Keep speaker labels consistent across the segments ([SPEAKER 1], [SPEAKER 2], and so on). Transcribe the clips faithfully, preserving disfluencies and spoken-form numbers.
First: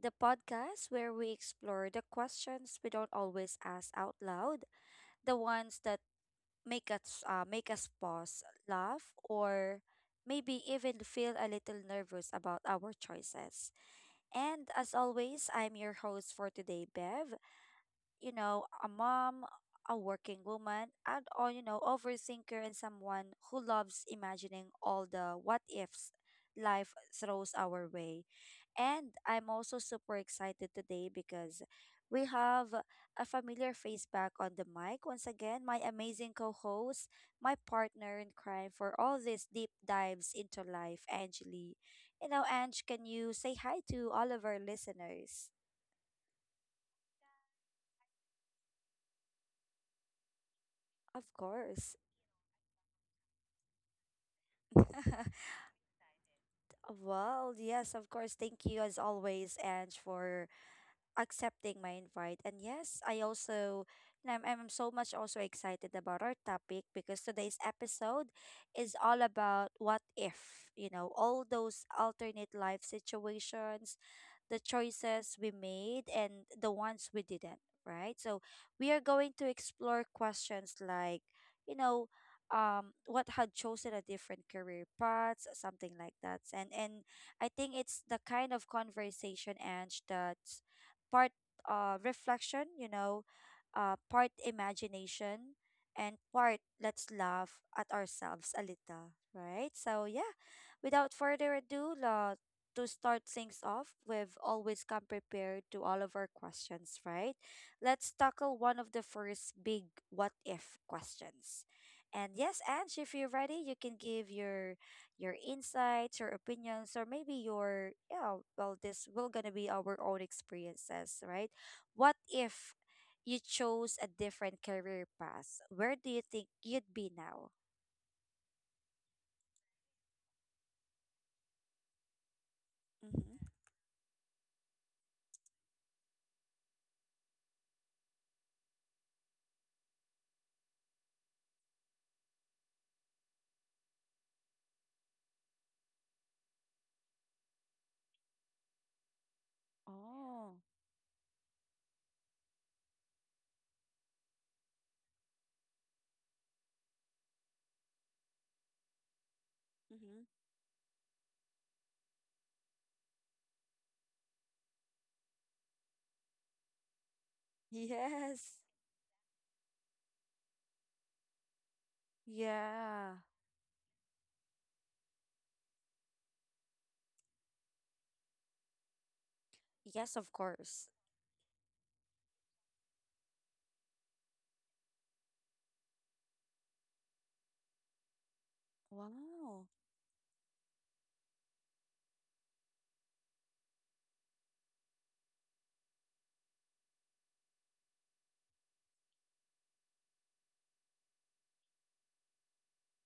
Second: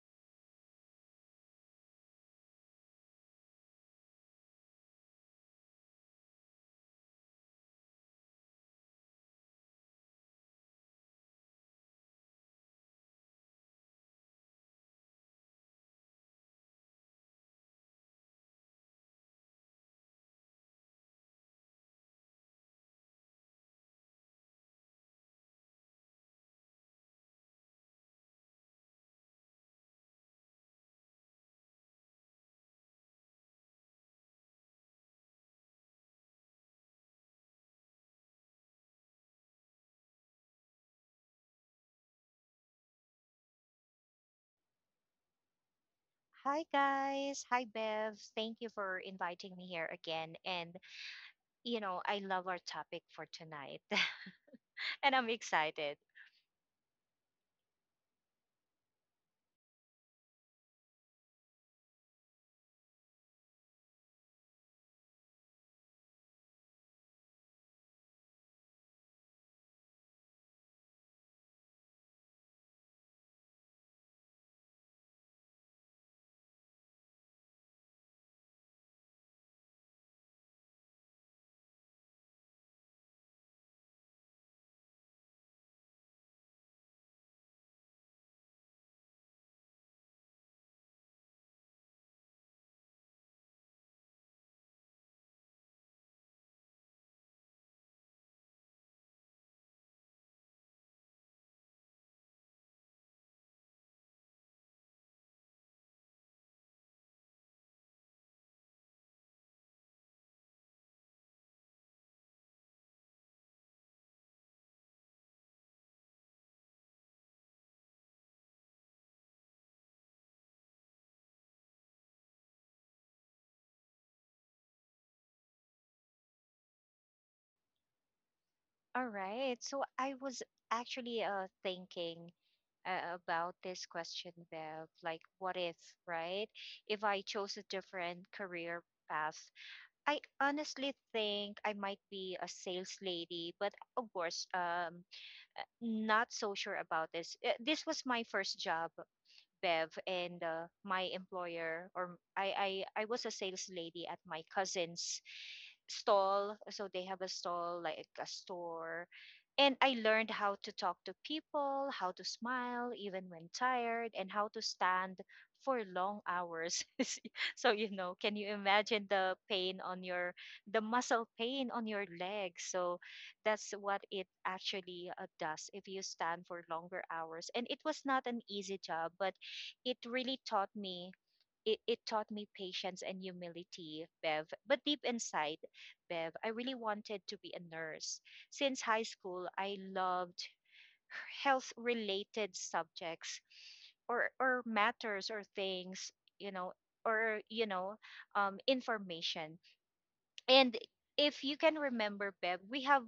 [SPEAKER 1] the podcast where we explore the questions we don't always ask out loud, the ones that make us uh, make us pause, laugh, or maybe even feel a little nervous about our choices. And as always, I'm your host for today, Bev. You know, a mom, a working woman, and or you know, overthinker and someone who loves imagining all the what ifs life throws our way. And I'm also super excited today because we have a familiar face back on the mic once again, my amazing co-host, my partner in crime for all these deep dives into life, Angeli. You know, Ange, can you say hi to all of our listeners?
[SPEAKER 2] Hi guys, hi Bev. Thank you for inviting me here again. And
[SPEAKER 1] Of
[SPEAKER 2] you
[SPEAKER 1] course.
[SPEAKER 2] know, I love our topic for tonight and I'm excited.
[SPEAKER 1] Well, yes, of course. Thank you as always, Ange, for accepting my invite. And yes, I also and I'm, I'm so much also excited about our topic, because today's episode is all about what if, you know, all those alternate life situations, the choices we made and the ones we didn't, right? So we are going to explore questions like, you know, um, what had chosen a different career path, something like that. And and I think it's the kind of conversation, Ange, that part uh, reflection, you know, uh, part imagination, and part let's laugh at ourselves a little, right? So, yeah, without further ado, uh, to start things off, we've always come prepared to all of our questions, right? Let's tackle one of the first big what if questions. And yes, Ange, if you're ready, you can give your your insights, your opinions, or maybe your yeah, well, this will gonna be our own experiences, right? What if you chose a different career path? Where do you think you'd be now?
[SPEAKER 2] All right. So I was actually uh thinking uh,
[SPEAKER 1] Mm-hmm.
[SPEAKER 2] about this question, Bev, like what if, right? If I chose a different career path, I honestly think I might be a sales lady, but of course, um uh, not so sure about this. Uh, This was my first job Bev and
[SPEAKER 1] Oh.
[SPEAKER 2] uh, my employer or I, I I was a sales lady at my cousin's stall. So they have a stall like a store. And I learned
[SPEAKER 1] Mm-hmm.
[SPEAKER 2] how to talk to people, how to smile even when tired, and how to stand for long hours. So you know, can you
[SPEAKER 1] Yes.
[SPEAKER 2] imagine the pain on your the muscle pain on your legs? So
[SPEAKER 1] Yeah.
[SPEAKER 2] that's what it actually uh, does if you stand for longer hours. And it was not an easy job, but it
[SPEAKER 1] Yes, of
[SPEAKER 2] really taught
[SPEAKER 1] course.
[SPEAKER 2] me it, it taught me patience and humility Bev, but deep inside Bev, I really wanted to be a nurse since high school.
[SPEAKER 1] Wow.
[SPEAKER 2] I loved health related subjects or or matters or things, you know or you know um, information. And if you can remember Bev, we have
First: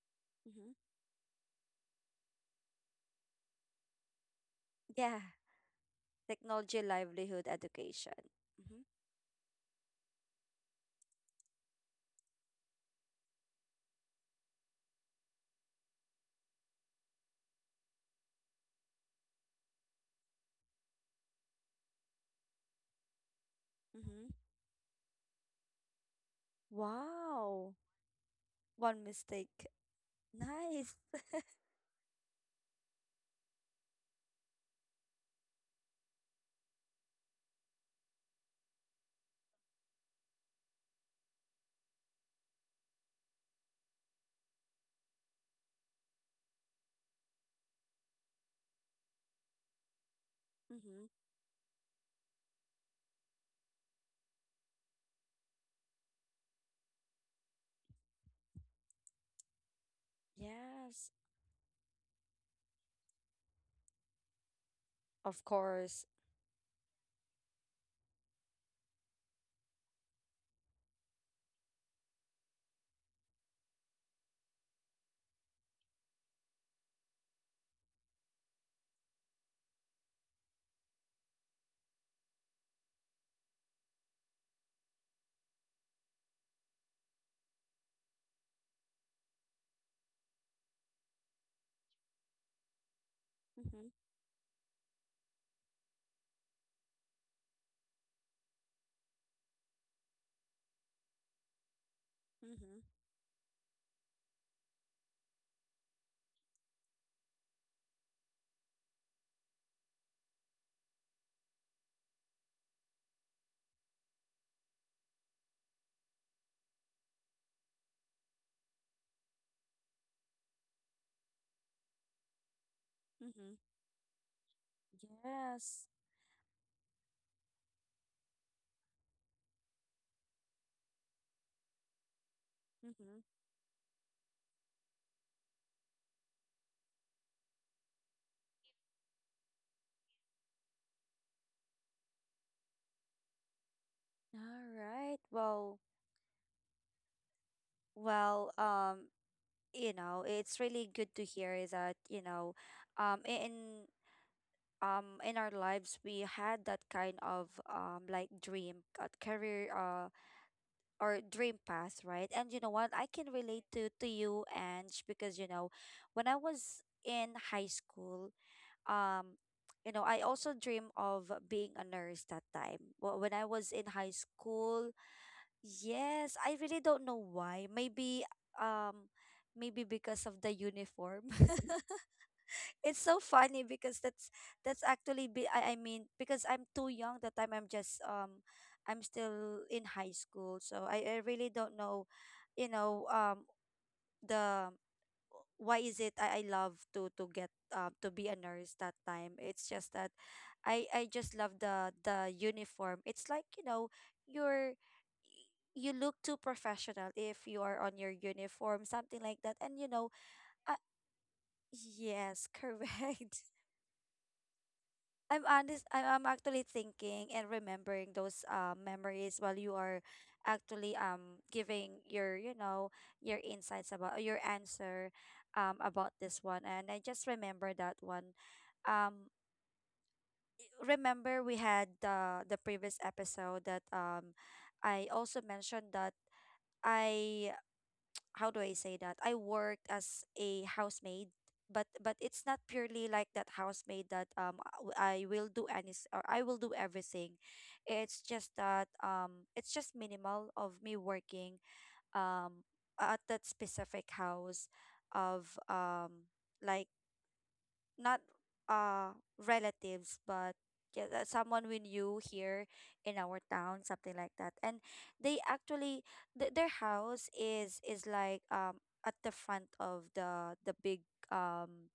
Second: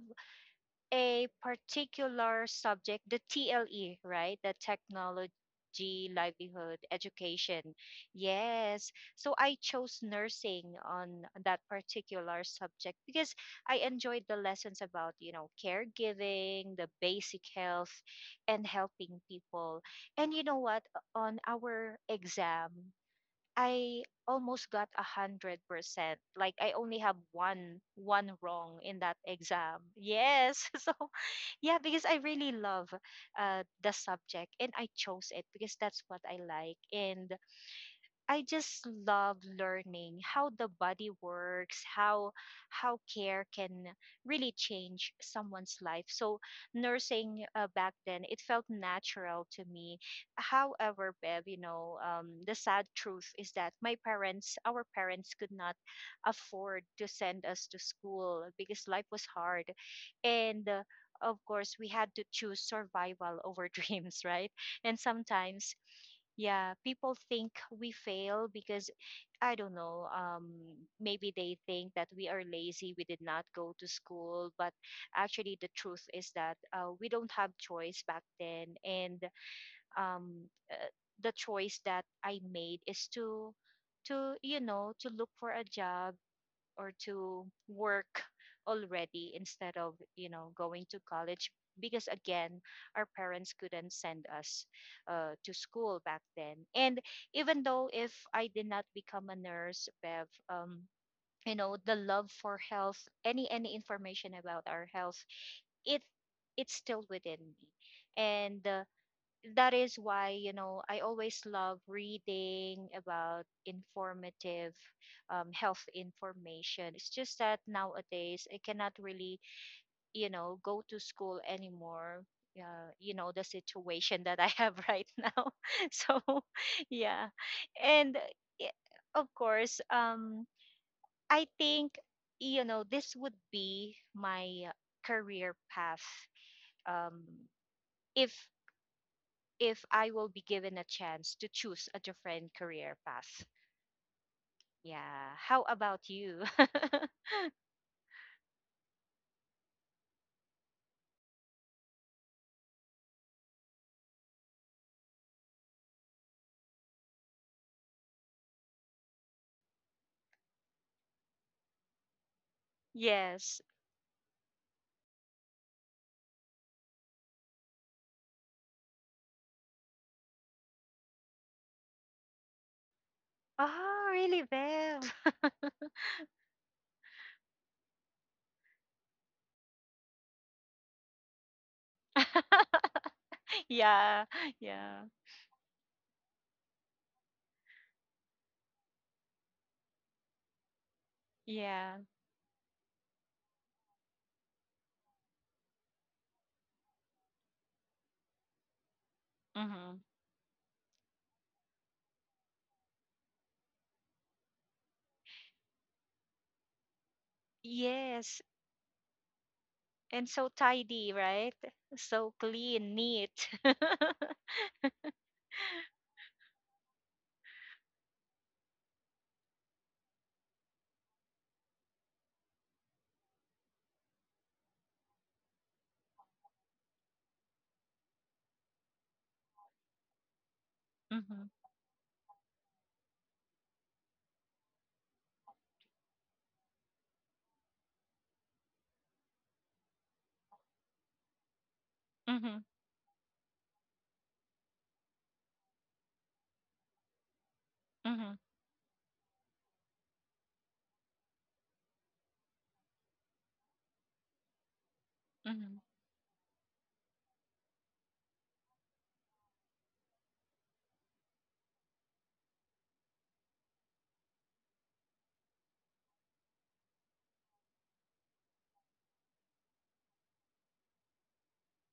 [SPEAKER 1] Mm-hmm.
[SPEAKER 2] a particular subject, the T L E, right? The
[SPEAKER 1] Yeah,
[SPEAKER 2] technology, livelihood,
[SPEAKER 1] technology, livelihood,
[SPEAKER 2] education.
[SPEAKER 1] education. Mm-hmm.
[SPEAKER 2] Yes. So I chose nursing on that particular subject because I enjoyed the lessons about, you know, caregiving, the basic health, and helping people. And you know what? On our exam, I
[SPEAKER 1] Mm-hmm.
[SPEAKER 2] almost got a hundred percent. Like I only have
[SPEAKER 1] Wow.
[SPEAKER 2] one one wrong in
[SPEAKER 1] One
[SPEAKER 2] that
[SPEAKER 1] mistake.
[SPEAKER 2] exam. Yes, so
[SPEAKER 1] Nice.
[SPEAKER 2] yeah, because I really love uh, the subject and I chose it because that's what I like. And I just love learning how the body works, how how care can really change someone's life. So nursing uh, back then, it felt natural to me.
[SPEAKER 1] Mm-hmm.
[SPEAKER 2] However, Bev, you know, um, the sad truth is that my parents, our parents, could not afford to send us to school because life was hard, and uh,
[SPEAKER 1] Yes.
[SPEAKER 2] of course we had to choose survival over dreams, right? And
[SPEAKER 1] Of
[SPEAKER 2] sometimes
[SPEAKER 1] course.
[SPEAKER 2] yeah, people think we fail because I don't know. Um, maybe they think that we are lazy, we did not go to school, but actually, the truth is that uh, we don't have choice back then, and um, uh, the choice that I made is to, to you know, to look for a job or to work already instead of you know going to college because again our parents
[SPEAKER 1] Mm-hmm.
[SPEAKER 2] couldn't send us uh, to school back then. And even though if I did not become a nurse Bev, um, you know, the love for
[SPEAKER 1] Mm-hmm.
[SPEAKER 2] health, any any information about our health, it it's still within me. And uh, that is why you know I always love reading about informative um, health information. It's just that nowadays I cannot really you know go to school anymore, uh, you know, the
[SPEAKER 1] Mm-hmm.
[SPEAKER 2] situation that I have right now.
[SPEAKER 1] Yes.
[SPEAKER 2] So yeah. And uh, of course um I think you know this
[SPEAKER 1] Mm-hmm.
[SPEAKER 2] would be my career path, um if if I will be given a chance to choose a different career path.
[SPEAKER 1] All right.
[SPEAKER 2] Yeah. How
[SPEAKER 1] Well,
[SPEAKER 2] about you?
[SPEAKER 1] well, um, you know, it's really good to hear that, you know, um, i- in um in our lives we had that kind of um like dream uh, career uh or dream path, right? And you know what? I can
[SPEAKER 2] Yes.
[SPEAKER 1] relate to to you, Ange, because you know, when I was in high school, um you know I also dream of being a nurse that time. Wh- when I was in
[SPEAKER 2] Oh,
[SPEAKER 1] high
[SPEAKER 2] really,
[SPEAKER 1] school,
[SPEAKER 2] Bev?
[SPEAKER 1] yes I really don't know why. Maybe um maybe because of the uniform. It's so funny because
[SPEAKER 2] Yeah.
[SPEAKER 1] that's that's
[SPEAKER 2] Yeah.
[SPEAKER 1] actually be I, I mean, because I'm too young that time, i'm just um I'm still in high school, so i, I really don't
[SPEAKER 2] Yeah.
[SPEAKER 1] know, you know um the why is it I, I love to to get um to be a nurse that time. It's just
[SPEAKER 2] Mm-hmm.
[SPEAKER 1] that I I just love the the uniform. It's like, you know, you're you look too professional if you are on your
[SPEAKER 2] Yes.
[SPEAKER 1] uniform, something like that. And you know,
[SPEAKER 2] And so
[SPEAKER 1] uh,
[SPEAKER 2] tidy, right? So
[SPEAKER 1] yes,
[SPEAKER 2] clean,
[SPEAKER 1] correct.
[SPEAKER 2] neat.
[SPEAKER 1] I'm honest. I, I'm actually thinking and remembering those uh, memories while you are actually um giving your you know your insights about uh, your answer um about this one, and I just remember that one. Um, remember
[SPEAKER 2] Mm-hmm.
[SPEAKER 1] we had the the previous episode that um I also mentioned that I, how do I say that? I worked as a housemaid, but but it's
[SPEAKER 2] Mm-hmm.
[SPEAKER 1] not purely like that housemaid that um w- I will do any s- or I will do everything. It's
[SPEAKER 2] Mm-hmm.
[SPEAKER 1] just that um it's just minimal of me working um at that specific house of
[SPEAKER 2] Mm-hmm.
[SPEAKER 1] um like not uh relatives, but yeah, that someone we knew here in our town, something like that. And they actually th- their house is is like um at the front of the the big um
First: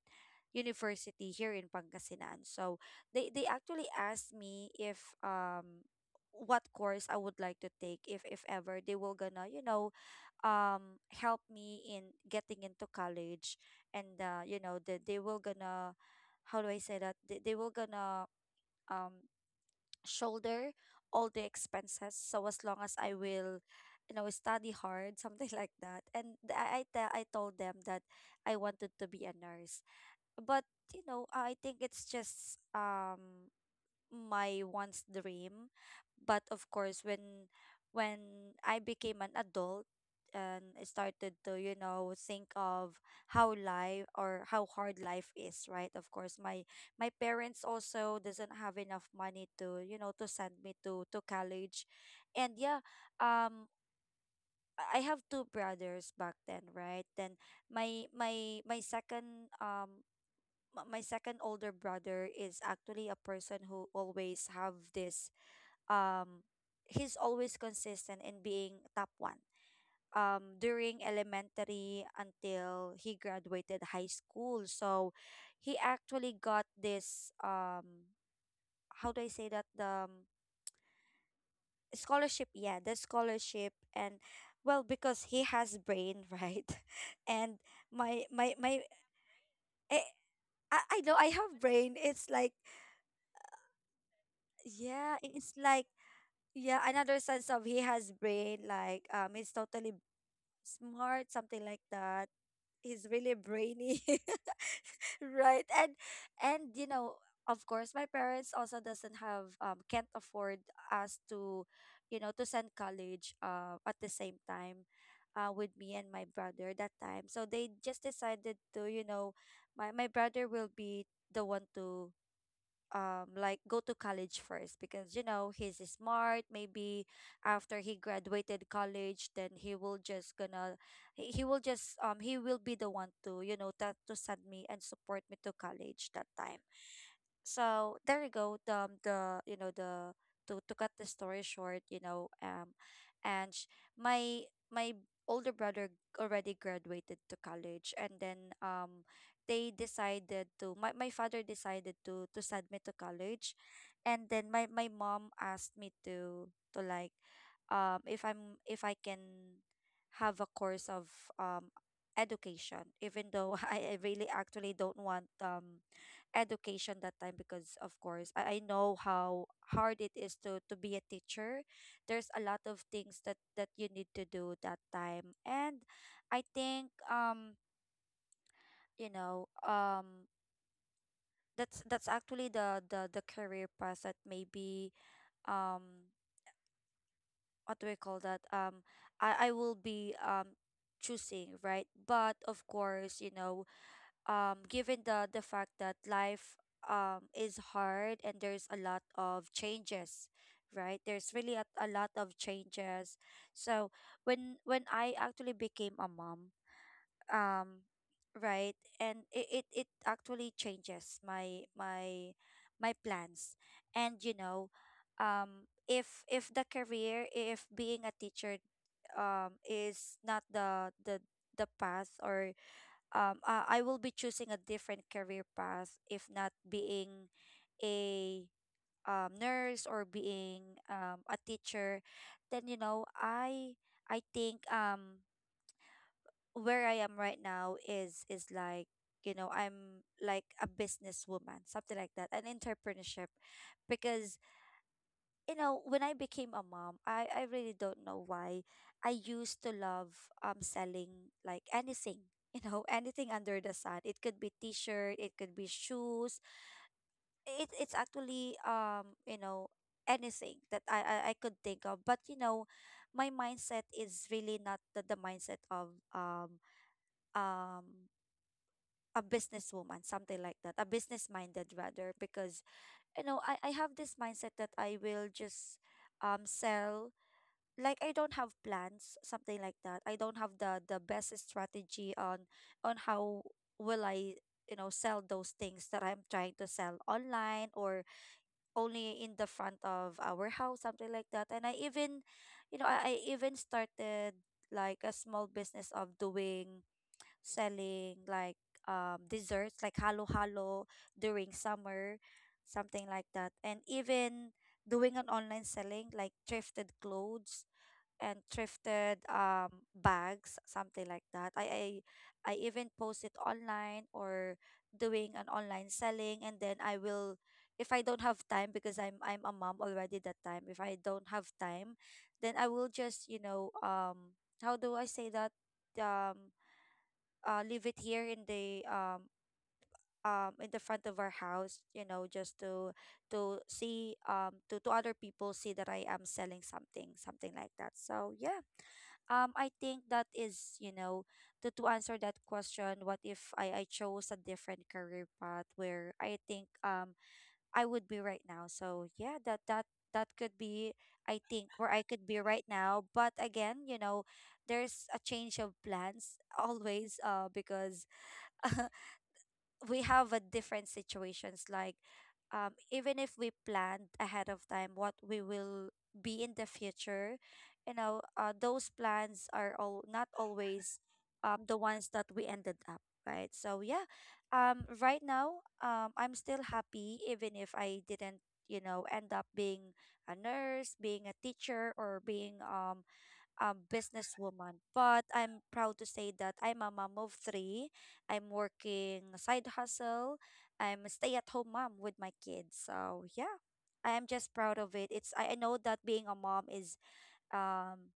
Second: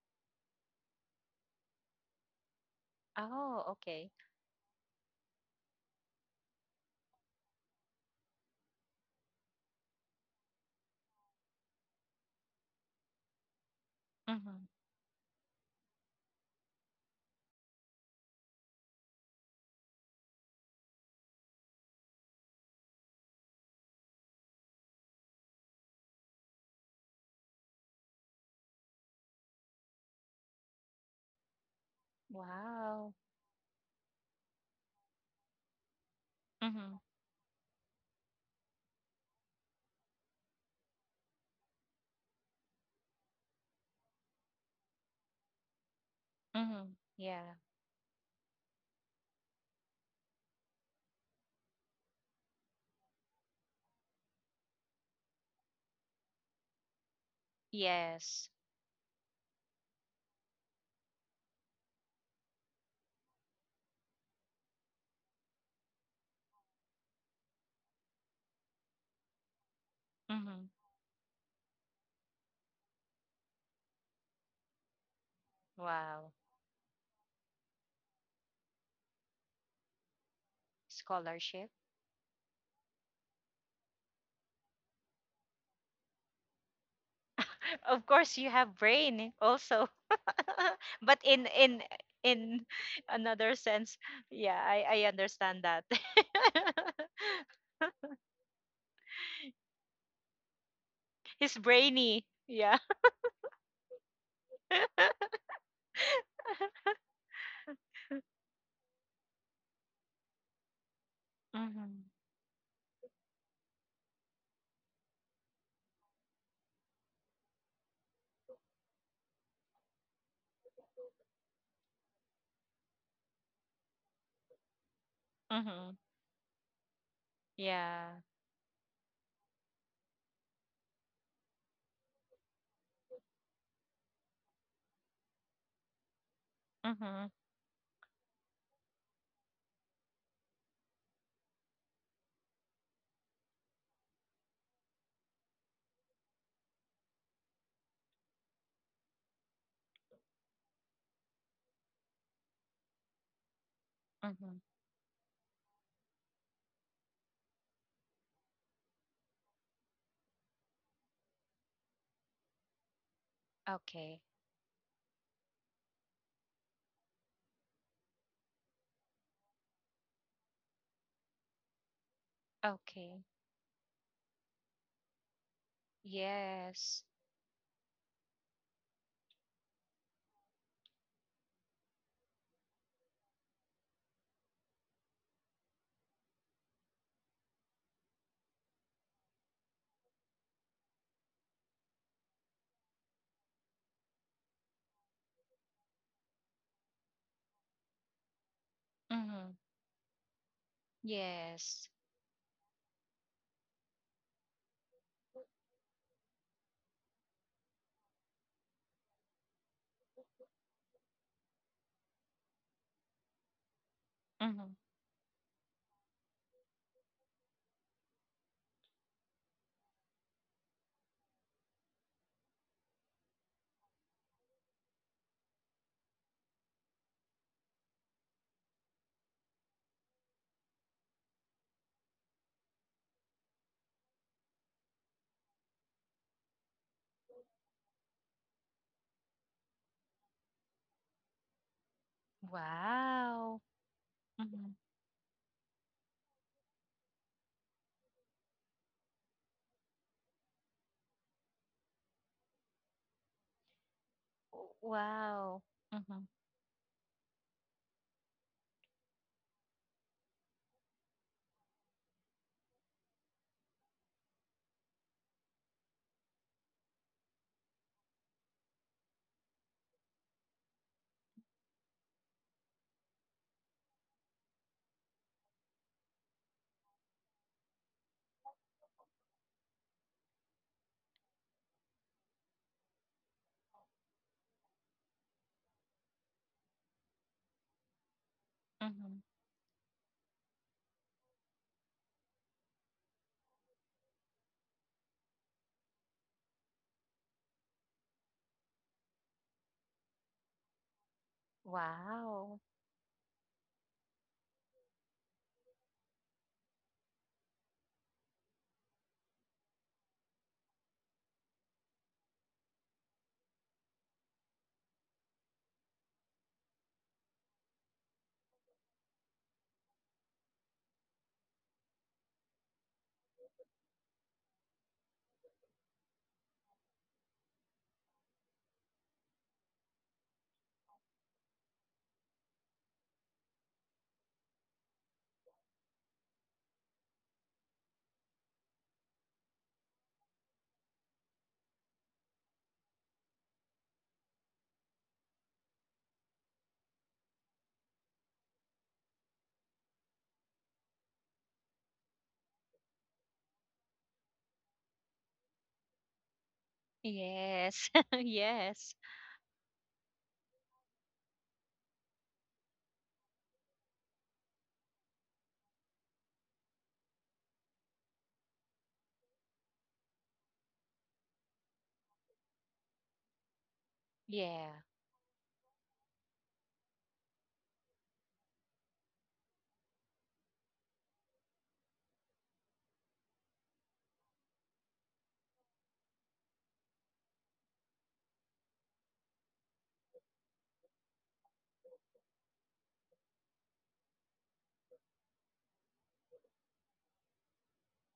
[SPEAKER 1] university here in Pangasinan. So they they
[SPEAKER 2] Oh,
[SPEAKER 1] actually
[SPEAKER 2] okay.
[SPEAKER 1] asked me if um what course I would like to take, if if ever they will gonna you know um help me in getting into college, and uh, you
[SPEAKER 2] Mm-hmm.
[SPEAKER 1] know that they will gonna, how do I say that, they, they will gonna um shoulder all the expenses, so as long as I will you know study hard, something like that. And th- I I, te- I told them that I wanted to be a nurse, but you know I think it's just
[SPEAKER 2] Wow.
[SPEAKER 1] um my once dream. But of
[SPEAKER 2] Mm-hmm.
[SPEAKER 1] course, when when I became an adult and I started to you know think of how life or how hard life is, right? Of course my
[SPEAKER 2] Mm-hmm.
[SPEAKER 1] my
[SPEAKER 2] Yeah.
[SPEAKER 1] parents also doesn't have enough money to you know to send me to to college. And yeah, um i I have two brothers back then, right? Then my
[SPEAKER 2] Yes.
[SPEAKER 1] my my second um m- my second older brother is actually a person who always have this um he's always consistent in being top one um
[SPEAKER 2] Mm-hmm.
[SPEAKER 1] during elementary until he graduated high school. So he
[SPEAKER 2] Wow.
[SPEAKER 1] actually got this um how do I say that, the um,
[SPEAKER 2] Scholarship.
[SPEAKER 1] scholarship, yeah, the scholarship. And well, because he has brain, right? And
[SPEAKER 2] Of
[SPEAKER 1] my
[SPEAKER 2] course, you
[SPEAKER 1] my
[SPEAKER 2] have
[SPEAKER 1] my
[SPEAKER 2] brain also.
[SPEAKER 1] eh, I, I know
[SPEAKER 2] But
[SPEAKER 1] I
[SPEAKER 2] in
[SPEAKER 1] have
[SPEAKER 2] in
[SPEAKER 1] brain, it's like
[SPEAKER 2] in another sense, yeah, I I
[SPEAKER 1] yeah, it's
[SPEAKER 2] understand that.
[SPEAKER 1] like yeah, another sense of he has brain, like um he's totally smart,
[SPEAKER 2] He's
[SPEAKER 1] something like
[SPEAKER 2] brainy.
[SPEAKER 1] that.
[SPEAKER 2] Yeah.
[SPEAKER 1] He's really brainy. Right? and and you know, of course my parents also doesn't have um can't afford us to
[SPEAKER 2] Mm-hmm.
[SPEAKER 1] you know to send college uh at the same time uh with me and my brother that time. So they just decided to you know, my my brother will be the one to um like go to college first, because you know he's
[SPEAKER 2] Mm-hmm.
[SPEAKER 1] smart. Maybe after he
[SPEAKER 2] Yeah.
[SPEAKER 1] graduated college, then he will just gonna, he he will just um he will be the one to you know that to send me and support me to college that time.
[SPEAKER 2] Mm-hmm.
[SPEAKER 1] So there you go, the um, the you know the, to to cut the story short, you know, um and sh- my my older brother already graduated to college. And then um they decided to, my, my father decided to to send me to college. And then
[SPEAKER 2] Mm-hmm.
[SPEAKER 1] my my mom asked me to to like um if I'm if I can have a course of um education, even though I I
[SPEAKER 2] Okay.
[SPEAKER 1] really actually don't want um education that time, because of course I, I know how hard it is to to be a teacher. There's a lot of things
[SPEAKER 2] Okay.
[SPEAKER 1] that that you need to do that time. And I think
[SPEAKER 2] Yes.
[SPEAKER 1] um you know um that's that's actually the the the career path that maybe um what do we call that, um I I will be um choosing, right? But of course you know, um given the the fact that life um is hard and there's a lot of
[SPEAKER 2] Mm-hmm.
[SPEAKER 1] changes, right? There's really a,
[SPEAKER 2] Yes.
[SPEAKER 1] a lot of changes. So when when I actually became a mom, um right, and it, it it actually changes my my my plans. And you know,
[SPEAKER 2] Mm-hmm.
[SPEAKER 1] um if if the career, if being a teacher um is not the the the path, or um uh, I will be choosing a different career path, if not being a um, nurse or being um, a teacher, then you know I I think um where I am right now is is like you know I'm like a businesswoman, something like that, an entrepreneurship.
[SPEAKER 2] Wow.
[SPEAKER 1] Because
[SPEAKER 2] Mm-hmm.
[SPEAKER 1] you know when I became a mom, I I really don't know why. I used to love um selling like anything. You know, anything under the sun. It could be t-shirt, it could
[SPEAKER 2] Wow.
[SPEAKER 1] be
[SPEAKER 2] Mm-hmm.
[SPEAKER 1] shoes. It it's actually um, you know, anything that I, I, I could think of. But you know, my mindset is really not the, the mindset of um um a businesswoman, something like that, a business minded rather. Because you know, I, I have this mindset that I will just um sell, like I don't have plans, something like that. I don't have the the best strategy on on how will I you know sell those things that I'm trying to sell online, or only
[SPEAKER 2] Mm-hmm.
[SPEAKER 1] in the front of our house, something like that. And I even you know, I, I even started like a small business of doing selling like um desserts like halo halo during summer,
[SPEAKER 2] Wow.
[SPEAKER 1] something like that. And even doing an online selling like thrifted clothes and thrifted um bags, something like that. I I, I even post it online or doing an online selling, and then I will, if I don't have time because I'm I'm a mom already that time. If I don't have time, then I will just, you know, um, how do I say that? Um uh Leave it here in the um um in the front of our house, you know, just to to see um to, to other people see that I am selling something, something like that. So yeah, um I think that is, you know, to, to answer that question, what if i i chose a different career path, where I think um I would be right now. So yeah, that that that could be, I think, where I could be right now. But again, you know, there's a change of plans always uh
[SPEAKER 2] Yes.
[SPEAKER 1] because
[SPEAKER 2] Yes.
[SPEAKER 1] we have a different situations. Like um, even if we planned ahead of time what we will be in the future, you know, uh, those plans are all not always um, the ones that we ended up, right? So yeah, um,
[SPEAKER 2] Yeah.
[SPEAKER 1] right now, um, I'm still happy even if I didn't, you know, end up being a nurse, being a teacher, or being um, um, businesswoman. But I'm proud to say that I'm a mom of three. I'm working a side hustle. I'm a stay-at-home mom with my kids. So yeah, I am just proud of it. It's, I I know that being a mom is um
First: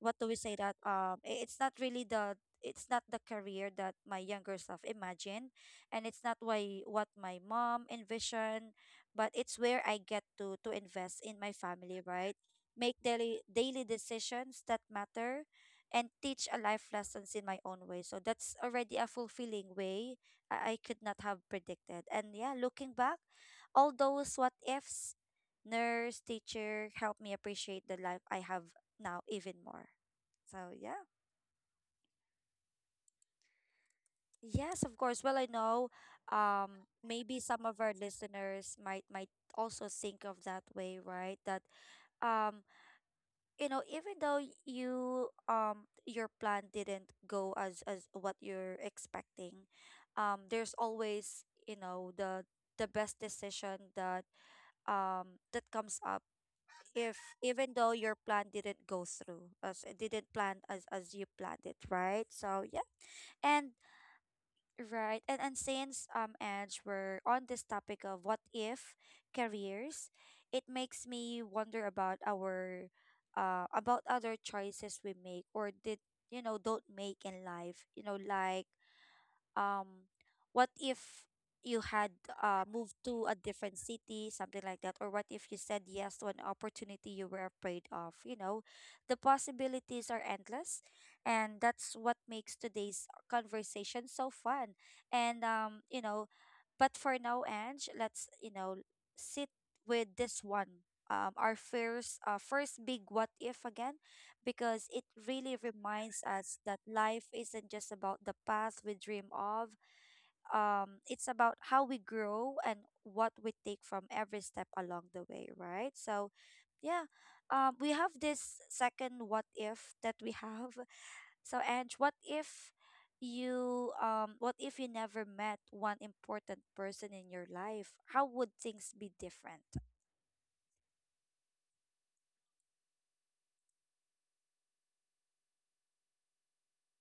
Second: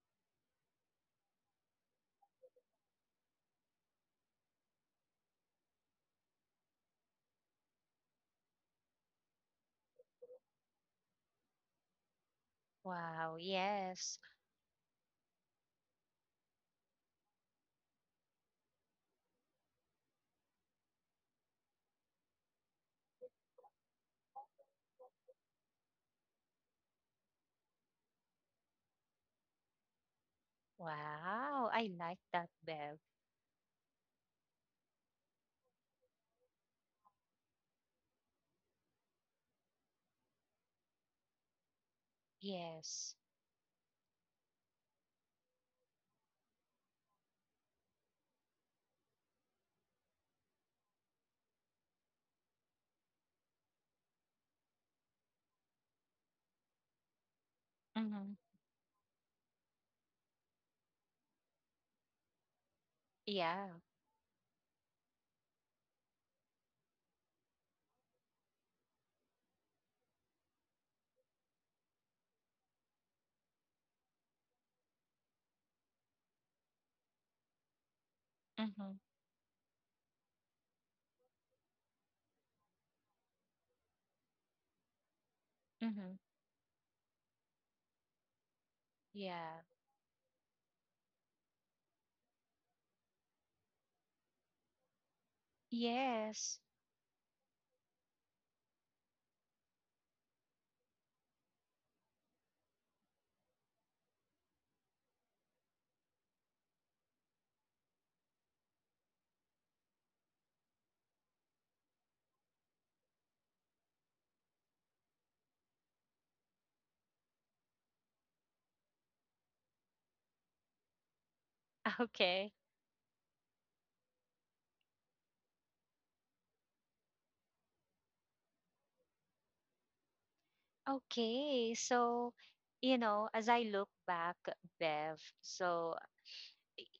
[SPEAKER 1] what do we say that, um i- it's not really the, it's not the career that my younger self imagined, and it's not why what my mom envisioned. But it's where I get to to invest in my family, right? Make
[SPEAKER 2] Wow,
[SPEAKER 1] daily daily
[SPEAKER 2] yes.
[SPEAKER 1] decisions that matter and teach a life lessons in my own way. So that's already a fulfilling way i, I could not have predicted. And yeah, looking back, all those what ifs, nurse, teacher, helped me appreciate the life I have now even more. So yeah.
[SPEAKER 2] Wow, I like that, Bev.
[SPEAKER 1] Yes, of course. Well, I know, um maybe some of our listeners might might also think of that way, right? That um
[SPEAKER 2] Yes.
[SPEAKER 1] you know, even though y- you um your plan didn't go as as what you're expecting, um there's always, you know, the the best decision that um that comes up if even though your
[SPEAKER 2] Mm-hmm.
[SPEAKER 1] plan didn't go through as it didn't plan as as you planned it, right? So yeah.
[SPEAKER 2] Yeah.
[SPEAKER 1] And right. And and since um Edge, we're on this topic of what if careers, it makes me wonder about our uh about other choices we make or did, you know, don't make in life. You know, like
[SPEAKER 2] Mm-hmm.
[SPEAKER 1] um what if you had uh moved to a different city, something like that, or what if you said
[SPEAKER 2] Mm-hmm.
[SPEAKER 1] yes to an opportunity you were afraid of, you know, the
[SPEAKER 2] Yeah.
[SPEAKER 1] possibilities are endless, and that's what makes today's conversation so fun. And um you know,
[SPEAKER 2] Yes.
[SPEAKER 1] but for now, Ange, let's, you know, sit with this one, um our first uh first big what if again, because it really reminds us that life isn't just about the path we dream of. Um, it's about how we grow and what we take from every step along the way, right? So yeah, um, we have this second what if that we have. So, Ange, what
[SPEAKER 2] Okay.
[SPEAKER 1] if you um what if you never met one important person in your life? How would things be different?
[SPEAKER 2] Okay. So, you know, as I look back, Bev, so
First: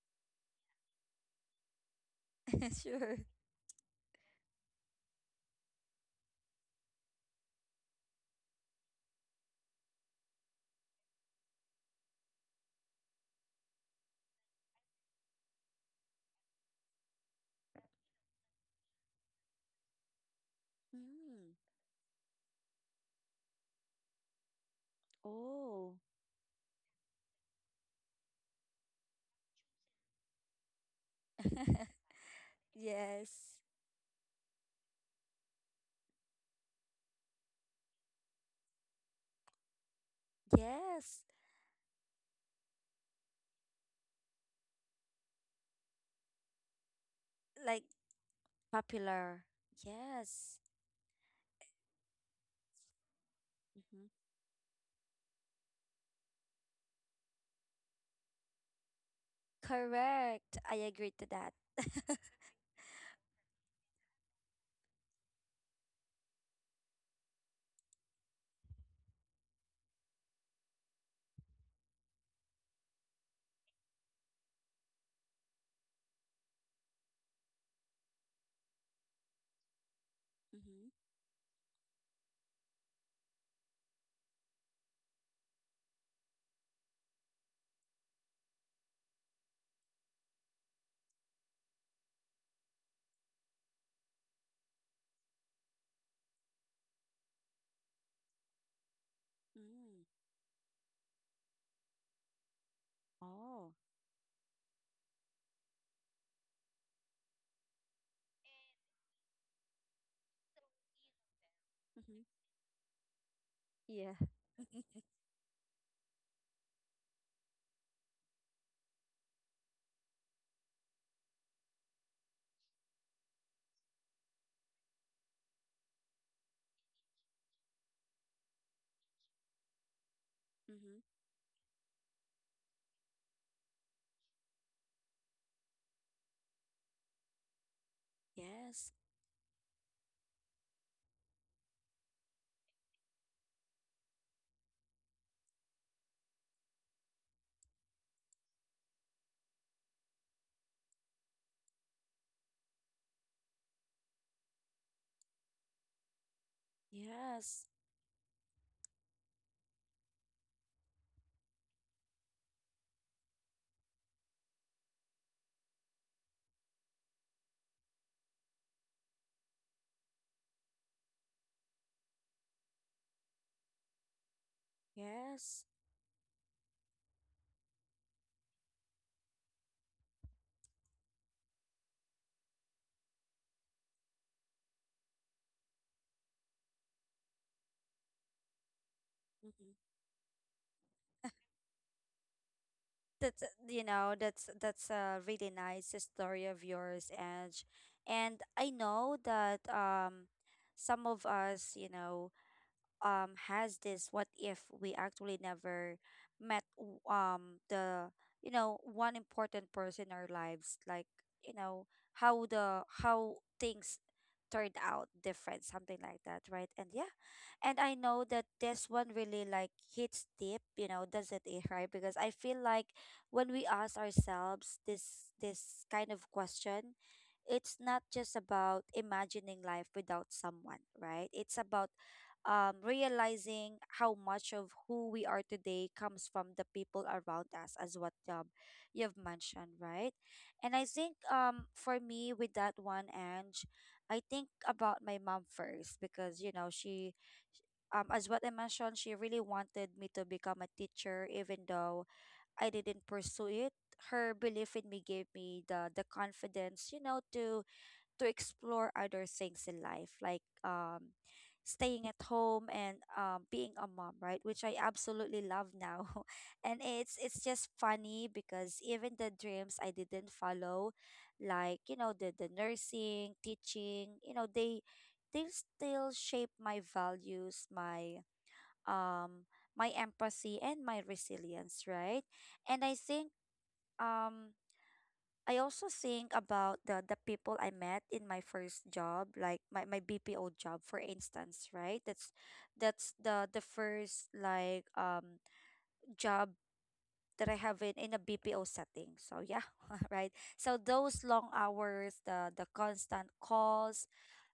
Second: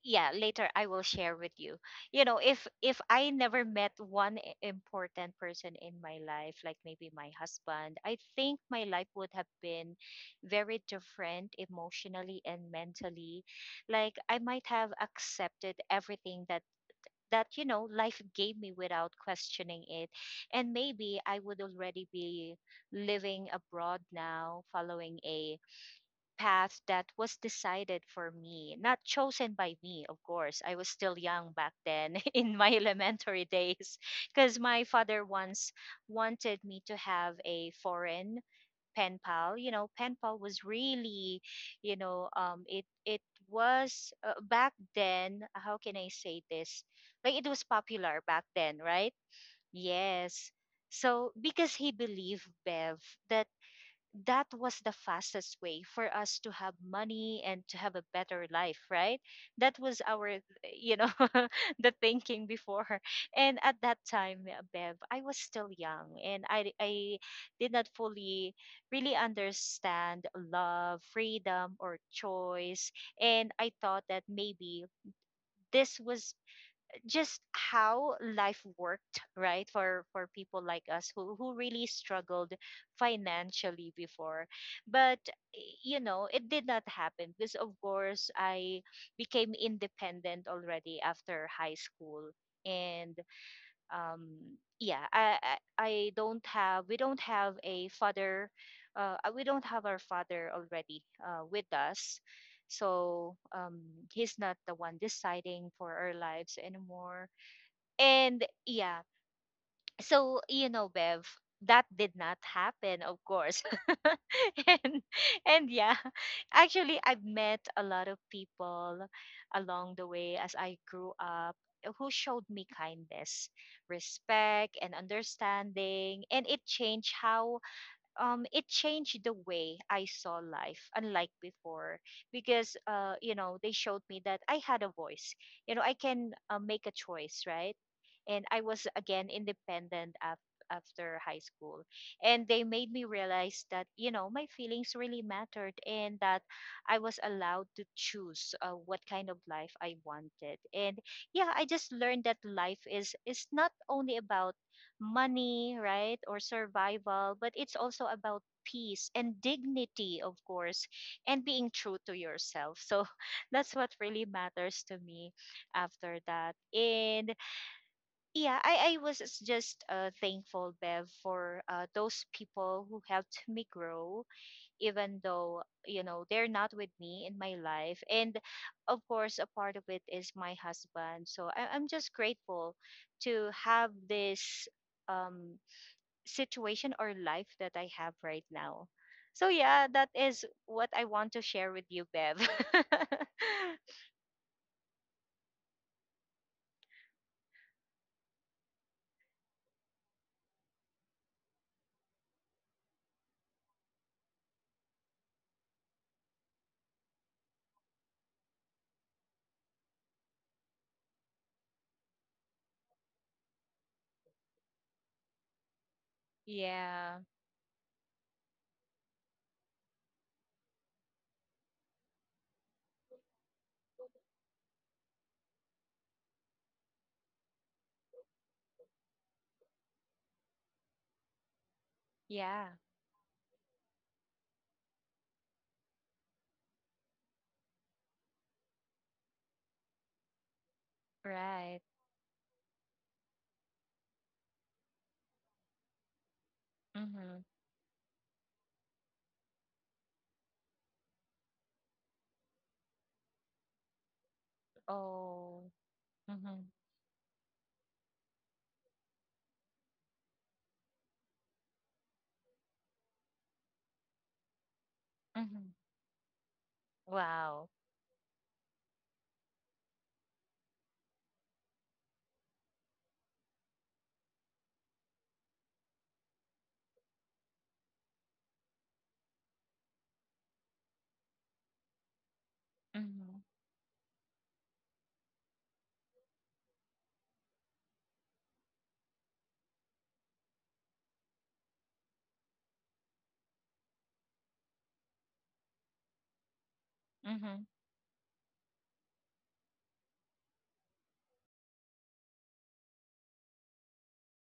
[SPEAKER 2] yeah, later I will share with you you know, if if
[SPEAKER 1] Sure.
[SPEAKER 2] I never met one I- important person in my life, like maybe my husband, I think my life would have been very different emotionally and mentally. Like I might have accepted everything that that you know life gave me without questioning it. And maybe I
[SPEAKER 1] Mm.
[SPEAKER 2] would already be living abroad now, following a
[SPEAKER 1] Oh.
[SPEAKER 2] path that was decided for me, not chosen by me. Of course, I was still young back then in my elementary
[SPEAKER 1] Yes.
[SPEAKER 2] days, because my father once wanted me to have a foreign pen pal. You know, pen pal was
[SPEAKER 1] Yes,
[SPEAKER 2] really, you know, um, it, it was uh, back then, how can I say this? Like it was
[SPEAKER 1] like
[SPEAKER 2] popular back then, right?
[SPEAKER 1] popular.
[SPEAKER 2] Yes.
[SPEAKER 1] Yes.
[SPEAKER 2] So because he believed Bev that
[SPEAKER 1] Hmm.
[SPEAKER 2] that was the fastest way for us to have money and to have a better life, right? That was our eh,
[SPEAKER 1] Correct. I
[SPEAKER 2] you know
[SPEAKER 1] agree to that.
[SPEAKER 2] the thinking before. And at that time eh, Bev, I was still young and i i did not fully really understand love, freedom, or choice. And I thought that maybe this was just how life worked, right, for for people like
[SPEAKER 1] Mm-hmm.
[SPEAKER 2] us who who really struggled financially before. But y- you know it did not happen because of course I became independent already after high school. And um, yeah, i i I don't have, we don't have a father, uh uh, we don't have our
[SPEAKER 1] Mm.
[SPEAKER 2] father already uh with us, so
[SPEAKER 1] Oh.
[SPEAKER 2] um, he's not the one deciding for our lives anymore. And yeah, so you know, Bev, that did
[SPEAKER 1] Mm-hmm.
[SPEAKER 2] not happen, of course.
[SPEAKER 1] Yeah.
[SPEAKER 2] and and yeah, actually, I've met a lot of people along the way as I grew up who showed me kindness, respect, and understanding, and it changed how um, it changed the way I saw life,
[SPEAKER 1] Mm-hmm.
[SPEAKER 2] unlike before, because uh, you know they showed me that I had a voice. You know, I can uh, make a choice, right? And I was
[SPEAKER 1] Yes.
[SPEAKER 2] again independent af- after high school, and they made me realize that you know my feelings really mattered, and that I was allowed to choose uh, what kind of life I wanted. And yeah, I just learned that life is is not only about money, right, or survival, but
[SPEAKER 1] Yes.
[SPEAKER 2] it's also about peace and dignity, of course, and being true to yourself. So that's what really matters to me after that. And yeah, I, I was just uh, thankful, Bev, for uh, those people who helped me grow, even though,
[SPEAKER 1] Yes.
[SPEAKER 2] you know, they're not with me in my life. And of course, a part of it is my husband. So I, I'm just grateful to have this um situation or life that I have right now. So
[SPEAKER 1] Mm-hmm.
[SPEAKER 2] yeah, that is what I want to share with you, Bev.
[SPEAKER 1] That's uh, you know, that's that's a really nice story of yours, Edge. And I know that um some of us, you know, um has this what if we actually never met w- um the, you know, one important person in our lives, like, you know, how the how things turned out different, something like that, right? And yeah,
[SPEAKER 2] Yeah.
[SPEAKER 1] and I know that this one really like hits deep, you know, doesn't it, right? Because I feel like when we ask ourselves this this kind of question, it's not just about imagining life without someone, right? It's about
[SPEAKER 2] Yeah.
[SPEAKER 1] um, realizing how much of who we are today comes from the people around us, as what um, you've mentioned, right? And I think um,
[SPEAKER 2] Right.
[SPEAKER 1] for me, with that one, Ange, I think about my mom first because, you know, she,
[SPEAKER 2] Mm-hmm.
[SPEAKER 1] um, as what I mentioned, she really wanted me to become a teacher, even though I didn't pursue it. Her belief in me gave me
[SPEAKER 2] Oh.
[SPEAKER 1] the the
[SPEAKER 2] Mm-hmm.
[SPEAKER 1] confidence, you know, to to explore other things in life, like um, staying at home and um, being a mom, right? Which I absolutely
[SPEAKER 2] Mm-hmm.
[SPEAKER 1] love now, and it's it's
[SPEAKER 2] Wow.
[SPEAKER 1] just funny because even the dreams I didn't follow, like, you know, the the nursing, teaching, you know, they they still shape my values, my um my empathy and my resilience, right? And I think
[SPEAKER 2] Mm-hmm.
[SPEAKER 1] um I also think about the the people I met in my first job, like my, my B P O job, for instance, right? That's that's the the first like um job that I
[SPEAKER 2] Mm-hmm.
[SPEAKER 1] have in, in a B P O setting. So yeah, right. So those long hours, the the constant calls,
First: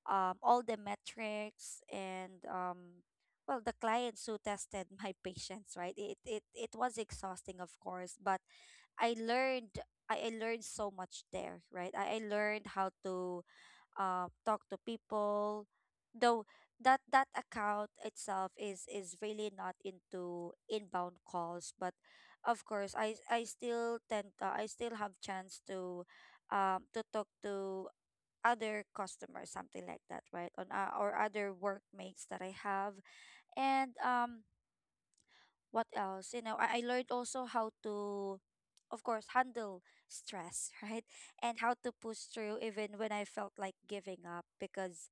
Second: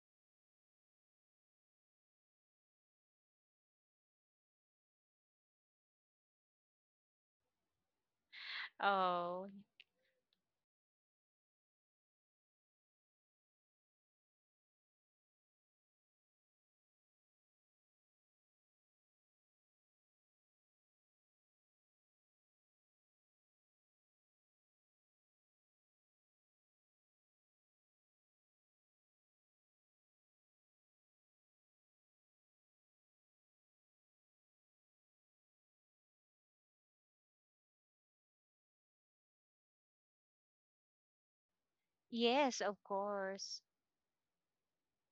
[SPEAKER 1] um, all the metrics, and um, well the clients who tested my patience, right? it, it it was exhausting, of course, but I
[SPEAKER 2] Oh.
[SPEAKER 1] learned, I, I learned so much there, right? I, I learned how to um talk to people. Though that that account itself is is really not into inbound calls, but of course I I still tend uh, I still have chance to um to talk to other customers, something like that, right? On uh, or other workmates that I have, and um, what else? You know, I, I learned also how to, of course, handle stress, right? And how to push through
[SPEAKER 2] Yes, of
[SPEAKER 1] even when I felt
[SPEAKER 2] course.
[SPEAKER 1] like giving up because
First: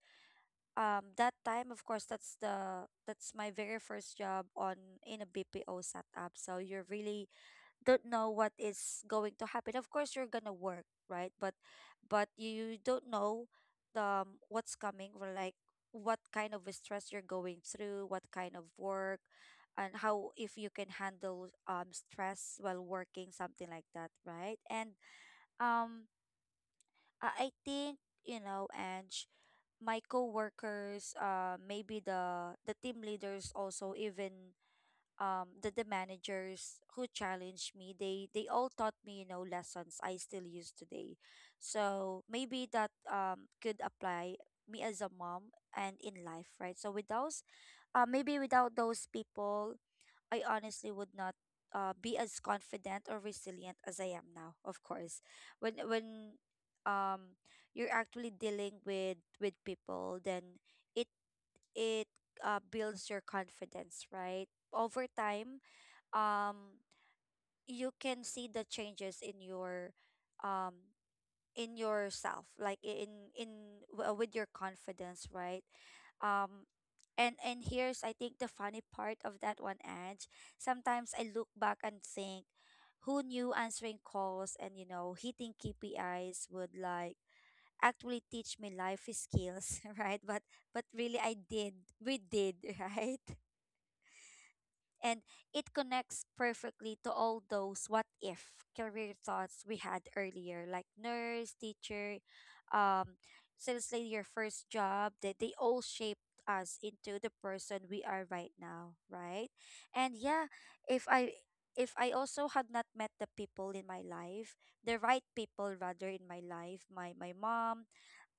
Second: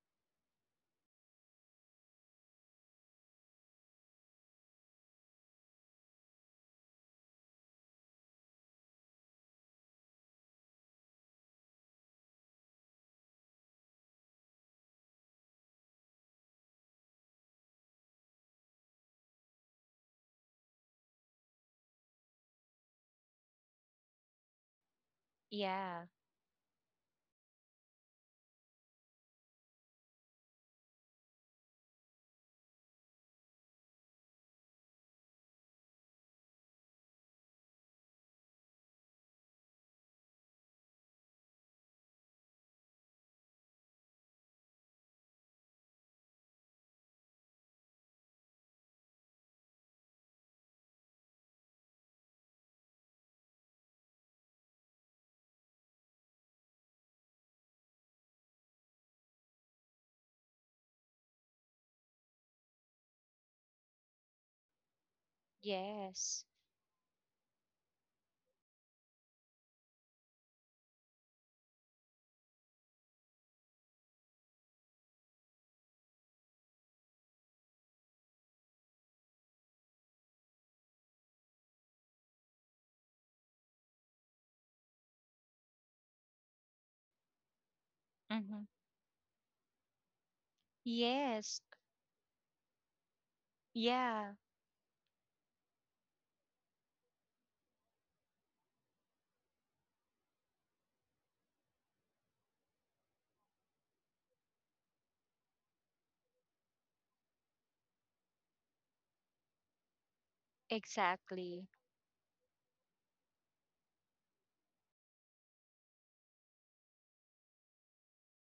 [SPEAKER 1] um that time, of course, that's the, that's my very first job on in a B P O setup, so you're really don't know what is going to happen. Of course, you're gonna work, right? But but you don't know the um, what's coming or like what kind of a stress you're going through, what kind of work, and how if you can handle um stress while working, something like that, right? And
[SPEAKER 2] Yeah.
[SPEAKER 1] um, I I think, you know, and my coworkers, uh, maybe the the team leaders also, even um the, the managers who challenged me, they they all taught me, you know, lessons I still use today. So maybe that um could apply me as a mom and in life, right? So with those, uh, maybe without those people, I honestly would not uh, be as confident or resilient as I am now, of course. When when um you're actually dealing with with people, then it it uh, builds your confidence, right, over time.
[SPEAKER 2] Yes.
[SPEAKER 1] um you can see the changes in your um in yourself like, i- in in w- uh, with your confidence, right? um and and here's, I think, the funny part of that one, Edge. Sometimes I look back and think, who knew answering calls and, you know, hitting K P Is would like actually
[SPEAKER 2] Mm-hmm.
[SPEAKER 1] teach me life skills? Right? but but really I
[SPEAKER 2] Yes.
[SPEAKER 1] did, we did. Right.
[SPEAKER 2] Yeah.
[SPEAKER 1] And it connects perfectly to all those what if career thoughts we had earlier, like nurse, teacher, um sales lady, your first job, that they all shaped us into the person we are right now, right? And yeah, if i
[SPEAKER 2] Exactly.
[SPEAKER 1] if I also had not met the people in my life, the right people rather in my life, my my mom,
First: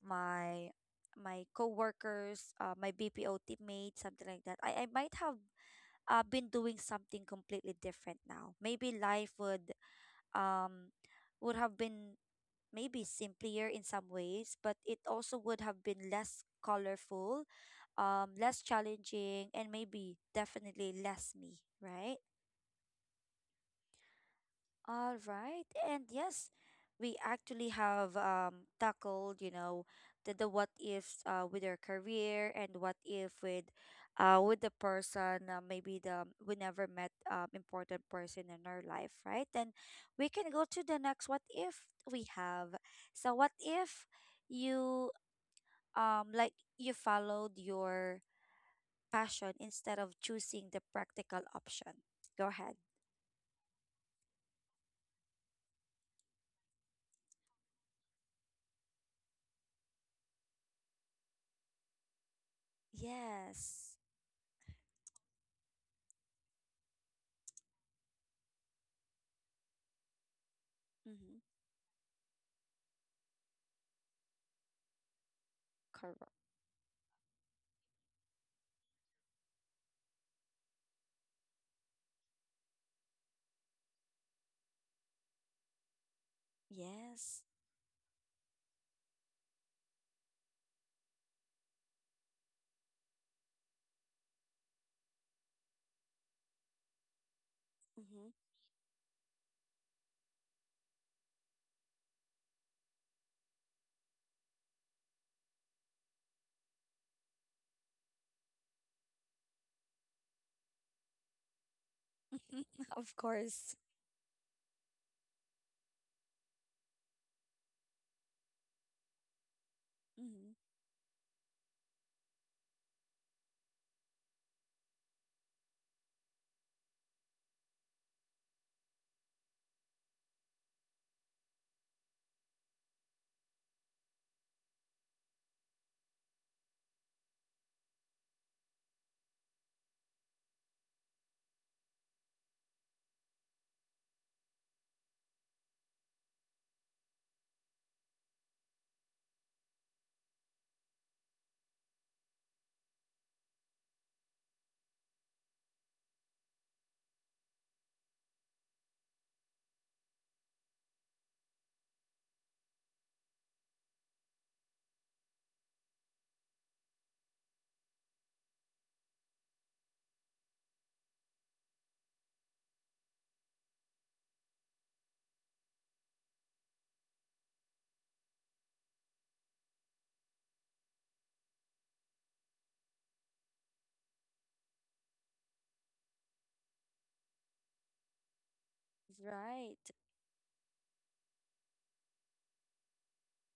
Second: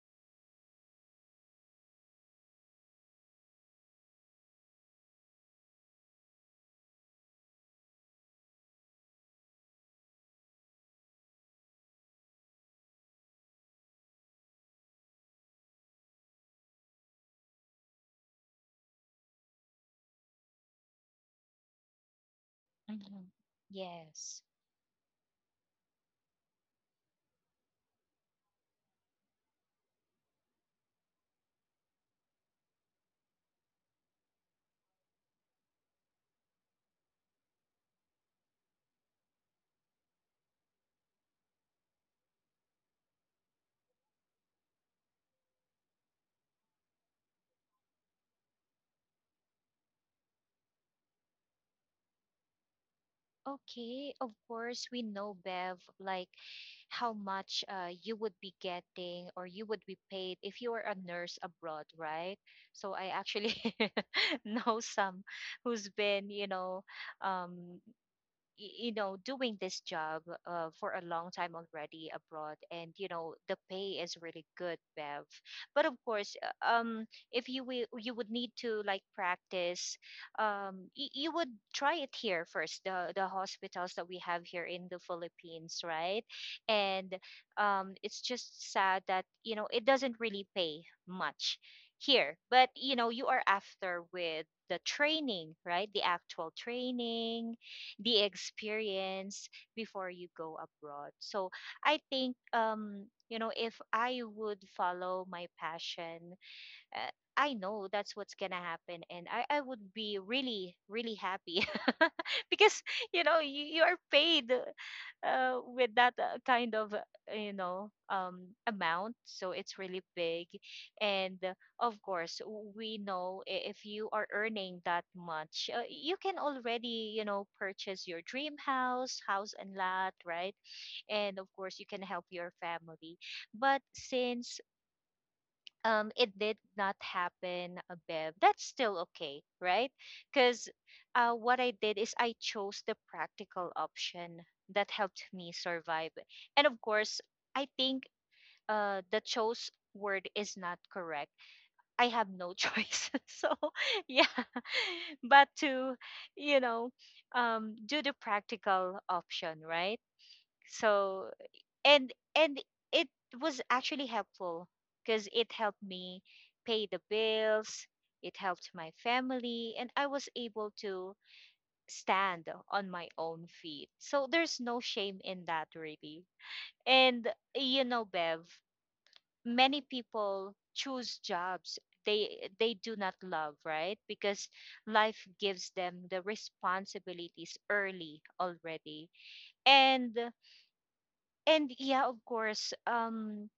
[SPEAKER 1] my my coworkers, uh, my B P O teammates, something like that. I, I might have, I've been doing something completely different now. Maybe life would um would have been maybe simpler in some ways, but it also would have been less colorful, um, less challenging, and maybe definitely less me, right?
[SPEAKER 2] Mm-hmm. Yes.
[SPEAKER 1] All right. And yes, we actually have um tackled, you know, the, the what ifs uh with our career, and what if with uh with the person, uh, maybe the we never met um important person in our life, right? Then we can go to the next what if we have. So what if you um like you followed your passion instead of choosing the practical option? Go ahead.
[SPEAKER 2] Okay, of course, we know, Bev, like how much uh, you would be getting or you would be paid if you are a nurse abroad, right? So I actually
[SPEAKER 1] Yes.
[SPEAKER 2] know some who's been, you know, um, you know doing this job uh, for a long
[SPEAKER 1] Mm-hmm.
[SPEAKER 2] time already abroad, and you know the pay is really good Bev. But of course uh, um if you will, you would need to like practice, um y- you would try it here first, the the hospitals that we have here in the Philippines, right? and
[SPEAKER 1] Yes.
[SPEAKER 2] um it's just sad that you know it doesn't really pay much here, but you know you are after with the training, right, the actual training, the
[SPEAKER 1] Mm-hmm.
[SPEAKER 2] experience before you go abroad. So I think um you know if I would follow my passion, uh, I know that's what's gonna happen, and I, I would be really really happy because
[SPEAKER 1] Of
[SPEAKER 2] you know you,
[SPEAKER 1] course.
[SPEAKER 2] you are paid uh, with that uh, kind of uh, you know um, amount, so it's really big,
[SPEAKER 1] Mm-hmm.
[SPEAKER 2] and uh, of course we know i- if you are earning that much, uh, you can already you know purchase your dream house, house and lot, right? And of course you can help your family, but since um, it did not happen, uh, Bev, that's still okay, right? Because uh, what I did is I chose the practical option that helped me survive. And of course, I think uh, the chose word is not correct. I have no choice. So, yeah, but to, you know, um, do the practical option, right? So, and and it was actually helpful because it helped me pay the bills, it helped my family, and I was able to stand on my own feet. So there's no shame in that really. And you know Bev, many people choose jobs they they do not love, right, because life gives them the responsibilities early already.
[SPEAKER 1] Right.
[SPEAKER 2] And and yeah, of course um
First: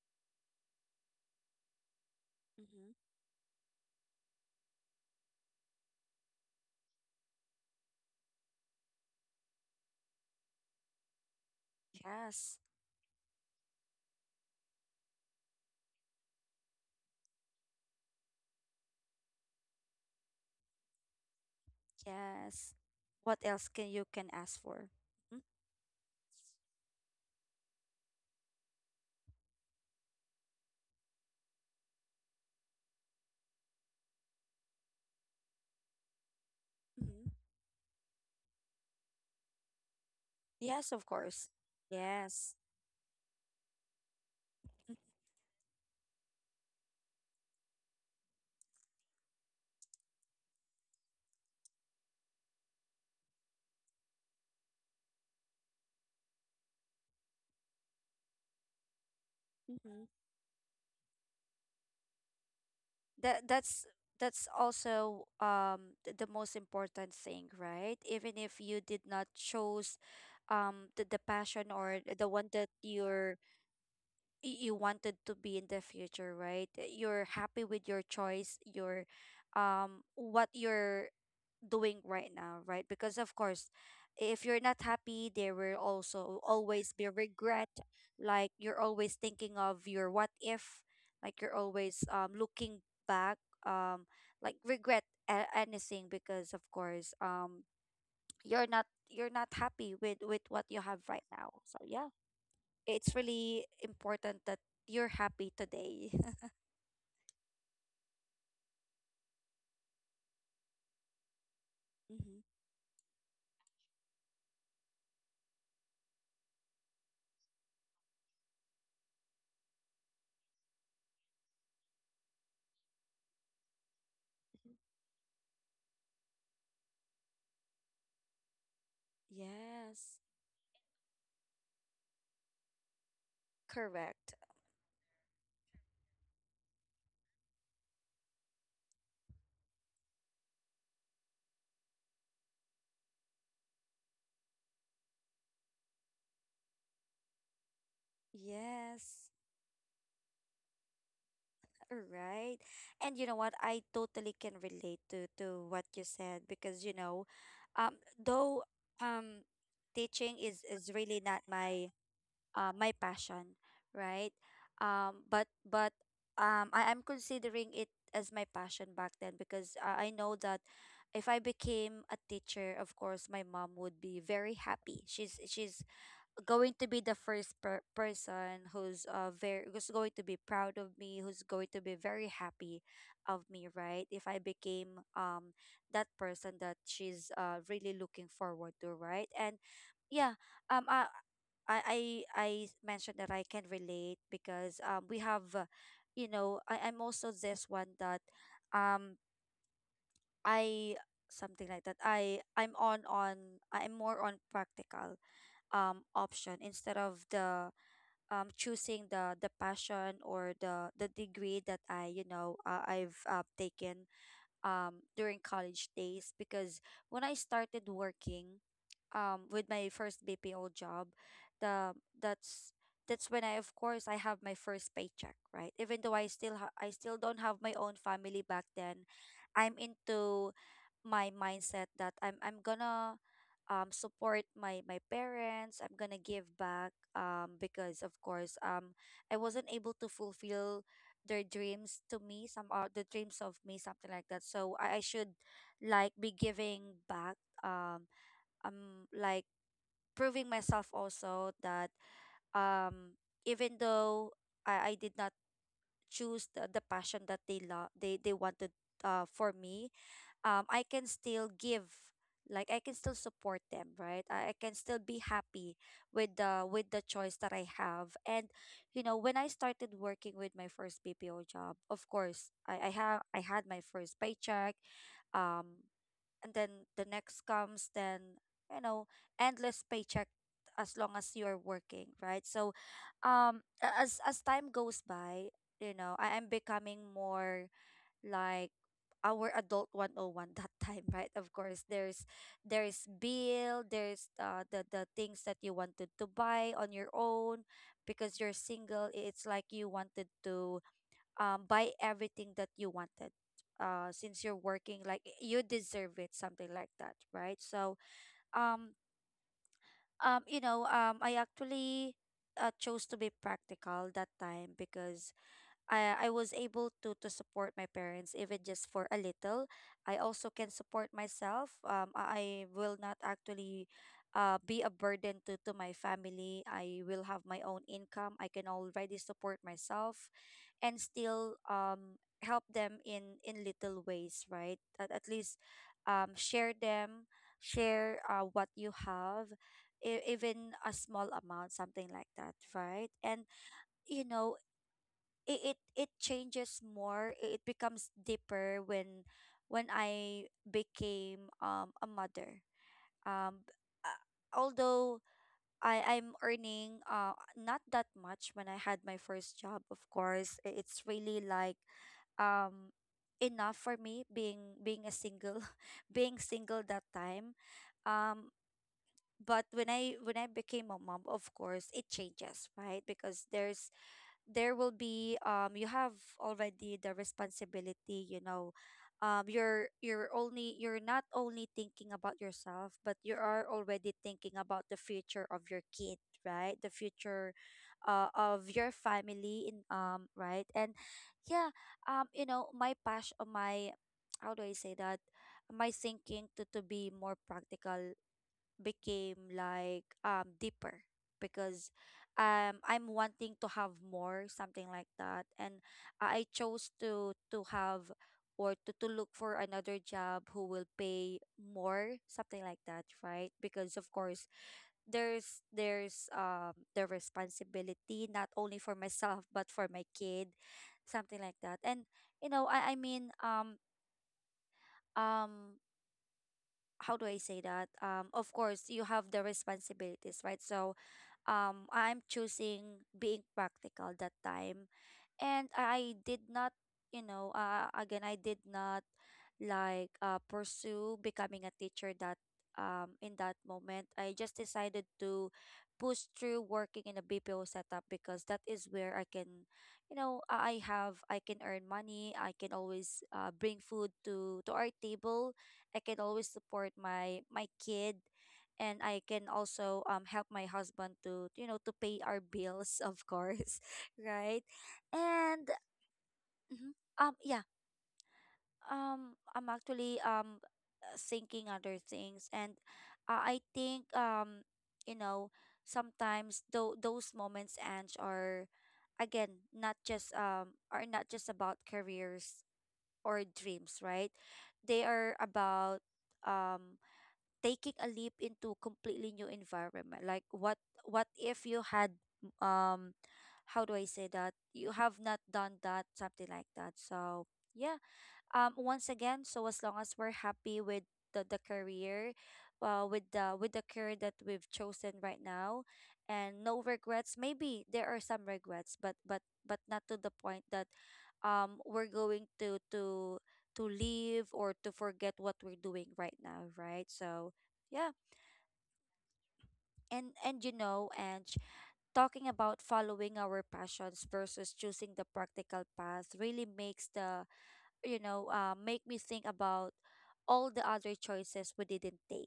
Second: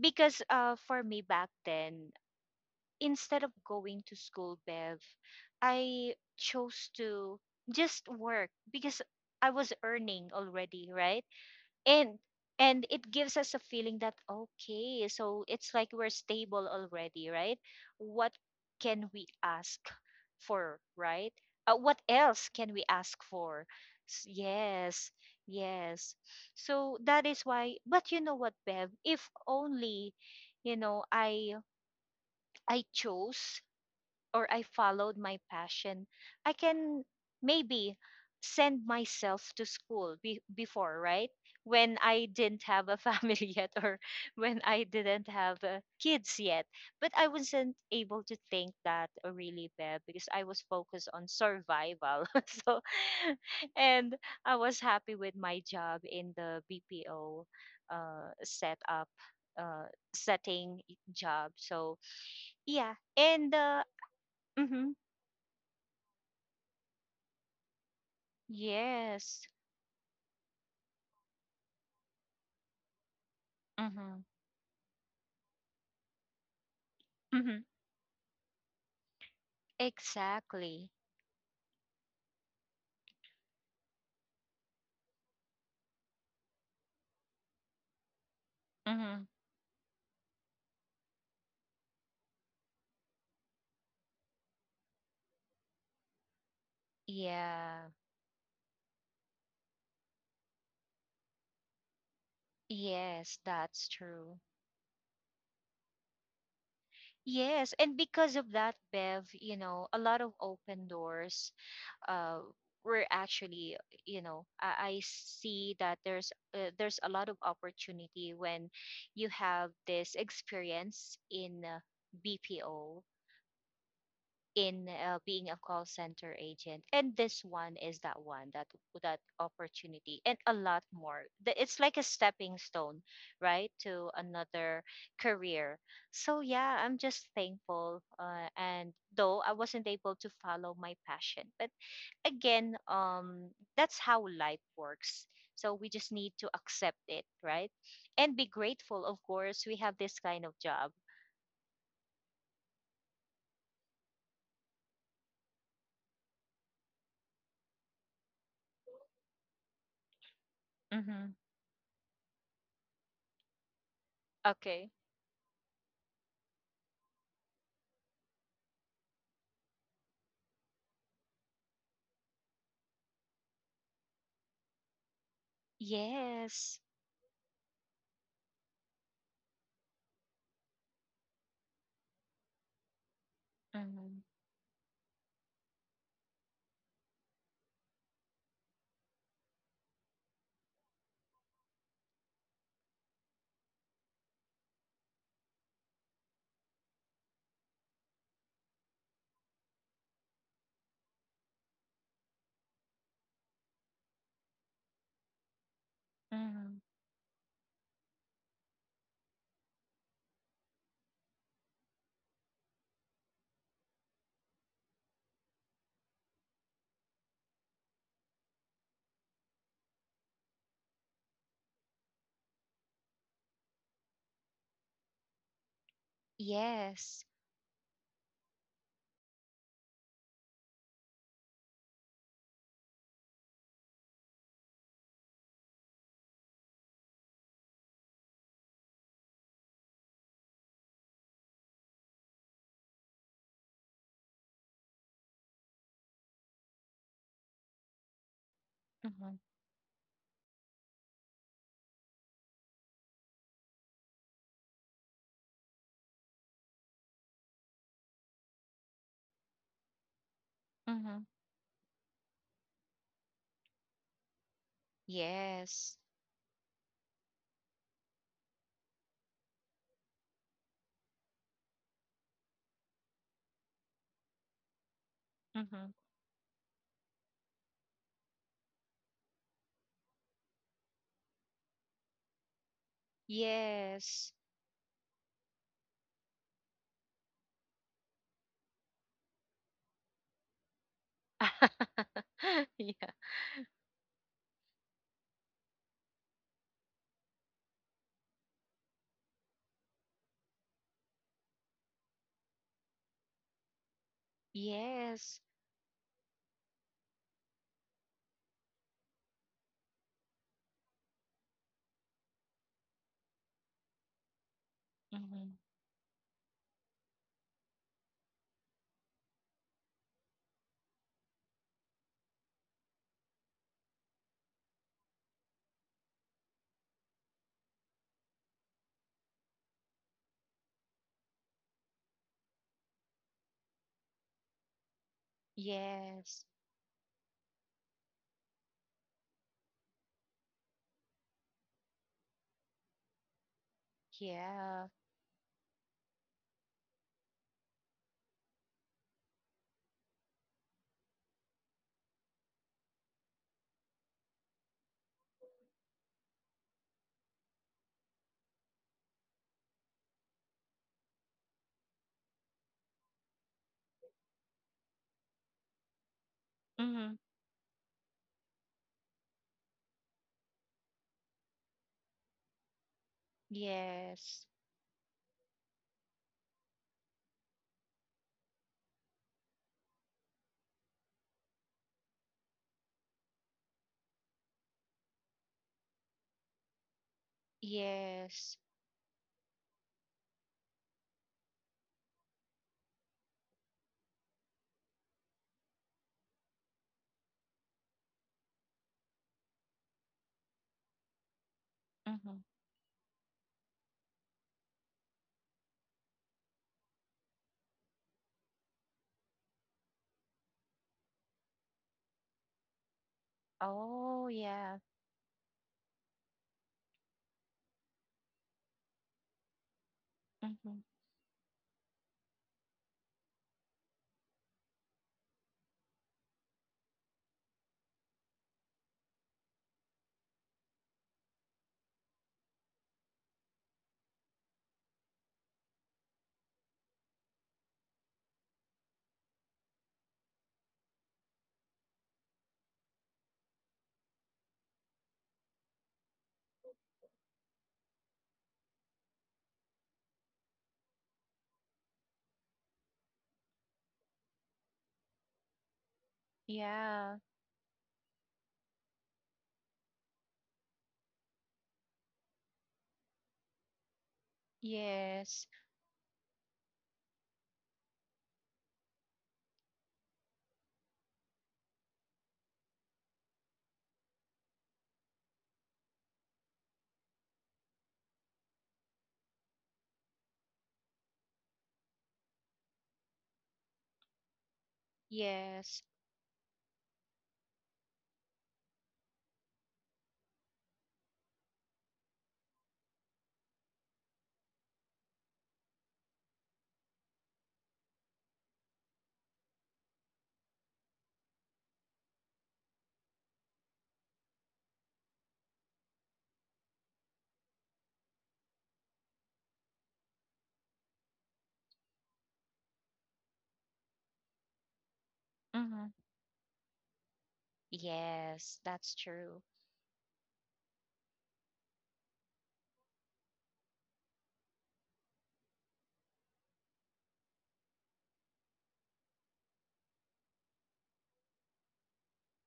[SPEAKER 2] because uh, for me back then,
[SPEAKER 1] Mm-hmm.
[SPEAKER 2] instead of going to school, Bev, I chose to just work because I was earning already, right? and
[SPEAKER 1] Yes.
[SPEAKER 2] and it gives us a feeling that, okay, so it's like we're stable already, right? What can we ask for, right? Uh, what else can
[SPEAKER 1] Yes.
[SPEAKER 2] we ask
[SPEAKER 1] What
[SPEAKER 2] for?
[SPEAKER 1] else can you
[SPEAKER 2] S-
[SPEAKER 1] can ask for?
[SPEAKER 2] yes. Yes, so that is why. But you know what, Bev, if only, you know i i chose or I followed my passion, I can
[SPEAKER 1] Mm-hmm.
[SPEAKER 2] maybe send myself to school be-
[SPEAKER 1] Yes,
[SPEAKER 2] before,
[SPEAKER 1] of
[SPEAKER 2] right?
[SPEAKER 1] course.
[SPEAKER 2] When I
[SPEAKER 1] Yes.
[SPEAKER 2] didn't have a family yet, or when I didn't have uh, kids yet. But I wasn't able to think that uh, really bad because I was focused on survival. So, and I was happy with my job in the B P O uh, setup, uh,
[SPEAKER 1] Mm-hmm.
[SPEAKER 2] setting job. So, yeah.
[SPEAKER 1] That
[SPEAKER 2] And uh,
[SPEAKER 1] that's that's
[SPEAKER 2] mhm.
[SPEAKER 1] also um th- the most important thing, right? Even if you did not
[SPEAKER 2] Yes.
[SPEAKER 1] choose um the, the passion or the one that you're
[SPEAKER 2] Mm-hmm.
[SPEAKER 1] y- you wanted to be in the future, right? Uh, You're
[SPEAKER 2] Mm-hmm.
[SPEAKER 1] happy with your choice, your um what
[SPEAKER 2] Exactly.
[SPEAKER 1] you're doing right now, right? Because of course, if you're not happy, there will also always be regret. Like you're always
[SPEAKER 2] Mm-hmm.
[SPEAKER 1] thinking of your what if, like you're always um looking back, um like regret a- anything, because of course um
[SPEAKER 2] Yeah.
[SPEAKER 1] you're not, you're not happy with with what you have right now. So yeah, it's
[SPEAKER 2] Yes,
[SPEAKER 1] really
[SPEAKER 2] that's
[SPEAKER 1] important
[SPEAKER 2] true.
[SPEAKER 1] that you're happy today.
[SPEAKER 2] Yes, and because of that, Bev, you know, a lot of open doors
[SPEAKER 1] Hmm.
[SPEAKER 2] uh were actually, you know, I, I see that there's uh, there's a lot of opportunity when you have this experience in uh, B P O in uh, being a call center agent, and this one is that one that that
[SPEAKER 1] Yes,
[SPEAKER 2] opportunity and a lot more. The- it's like a stepping stone, right, to
[SPEAKER 1] correct.
[SPEAKER 2] another career. So yeah, I'm just thankful, uh, and though I wasn't able to follow my passion, but again, um that's how life works, so we just need to accept it, right, and be grateful, of
[SPEAKER 1] Yes,
[SPEAKER 2] course, we have this kind of job.
[SPEAKER 1] right. And you know what? I totally can relate to to what you said because, you know, um, though um, teaching is is really
[SPEAKER 2] Hmm.
[SPEAKER 1] not my uh, my passion, right?
[SPEAKER 2] Okay.
[SPEAKER 1] Um, but but um, I am considering it as my passion back then because uh, I know that if I became a teacher, of course, my mom would be very happy. She's she's going
[SPEAKER 2] Yes.
[SPEAKER 1] to be the first per- person who's uh very who's going to be proud of me, who's going to be very happy of me, right?
[SPEAKER 2] Hmm.
[SPEAKER 1] If I became um that person that she's uh really looking forward to, right? And yeah um i i i, I mentioned that I can relate because um we have uh, you know, I, I'm also this one that um I something like that. I i'm on on I'm more on practical um option
[SPEAKER 2] Mhm.
[SPEAKER 1] instead of the um choosing the the passion or the the degree that I, you know, uh, I've uh, taken um, during college days. Because when I started working um, with my first B P O job, the that's that's when, I of course, I have my first paycheck, right? Even though I still ha- I still
[SPEAKER 2] Yes.
[SPEAKER 1] don't have my own family back then, I'm into my mindset that I'm I'm gonna um, support my my parents. I'm gonna give back, um, because of course, um, I wasn't able to fulfill their dreams to me, some are the dreams of me, something like that. So I, I should like be giving back, um um
[SPEAKER 2] Mhm.
[SPEAKER 1] like proving myself also that um even though I, I did not choose the, the passion that they love they they wanted uh for me. um I can
[SPEAKER 2] Mhm.
[SPEAKER 1] still give, like I can still support them, right? I, I can still be happy
[SPEAKER 2] Yes.
[SPEAKER 1] with the with the choice that I have. And you know, when I started working with my first B P O job, of course I, I have I had my first paycheck, um
[SPEAKER 2] Mhm.
[SPEAKER 1] and then the next comes. Then, you know, endless paycheck as long as you're working, right? So um a- as
[SPEAKER 2] Yes.
[SPEAKER 1] as time goes by, you know, I am becoming more like our adult one oh one that time. Right, of course there's there's
[SPEAKER 2] Yeah.
[SPEAKER 1] bill, there's uh, the the things that you wanted to buy on your own because you're single. It's like you wanted to um, buy everything that you wanted uh, since you're working, like
[SPEAKER 2] Yes.
[SPEAKER 1] you deserve it, something like that, right? So um um you know, um I actually uh, chose to be practical that time, because
[SPEAKER 2] Mm-hmm.
[SPEAKER 1] I, I was able to to support my parents, even just for a little. I also can support myself. Um, I I will not actually uh, be a burden to, to my family. I will have my own income. I can already support myself and still um, help them in, in little ways, right? At, at least um,
[SPEAKER 2] Yes.
[SPEAKER 1] share them, share uh, what you have, e- even a small amount, something like that, right? And you know,
[SPEAKER 2] Yeah.
[SPEAKER 1] it it, it changes more, i- it becomes deeper when when I became um a mother. um b- uh, Although i i'm earning uh not that much when I had my first job, of course i- it's really like um enough for me, being being a single, being single that
[SPEAKER 2] Mm-hmm.
[SPEAKER 1] time. um but when i when I became a mom, of course it changes, right? Because there's
[SPEAKER 2] Yes.
[SPEAKER 1] there will be um you have already the responsibility, you know. Um you're you're only you're not only thinking about yourself, but you are already thinking about the future of your kid, right? The future uh,
[SPEAKER 2] Yes.
[SPEAKER 1] of your family in um right? And yeah um you know, my passion, my how do I say that, my thinking to to be more practical became like um deeper because
[SPEAKER 2] Mm-hmm.
[SPEAKER 1] um I'm wanting to have more, something like that. And I I chose to to have or to, to look for another job who will pay more, something like that, right? Because of
[SPEAKER 2] Oh,
[SPEAKER 1] course
[SPEAKER 2] yeah.
[SPEAKER 1] there's there's um the responsibility not only for myself, but for my kid,
[SPEAKER 2] Mm-hmm.
[SPEAKER 1] something like that. And you know, I I mean um um how do I say that? Um, of course, you have the responsibilities, right? So, um I'm choosing being practical that time. And I did not, you know, uh, again, I did not like uh, pursue becoming a teacher that um in that moment. I just decided to push through working in a B P O setup, because that is where I can, you know, I I have I can earn money. I can always uh, bring food to to our table. I can always support
[SPEAKER 2] Yeah.
[SPEAKER 1] my my kid, and I can also um help my husband to, you know, to pay our bills, of course. Right?
[SPEAKER 2] Yes.
[SPEAKER 1] And mhm, um yeah, um I'm actually um thinking other things. And uh, I think, um you know, sometimes though those moments and are again not just um are not just about careers or dreams, right? They are
[SPEAKER 2] Yes.
[SPEAKER 1] about um taking a leap into completely new environment. Like what what if you had um how do I say that, you have not done that, something like that. So yeah um once again, so as long as we're happy with the, the career uh, with the with the career that we've chosen right now, and no regrets. Maybe there are some regrets, but but but not to the point that um we're going to to to leave or to forget what we're
[SPEAKER 2] Mm-hmm.
[SPEAKER 1] doing right now, right? So yeah.
[SPEAKER 2] Yes, that's true.
[SPEAKER 1] And and you know, and talking about following our passions versus choosing the practical path really makes the, you know, uh, make me think about all the other choices we didn't take,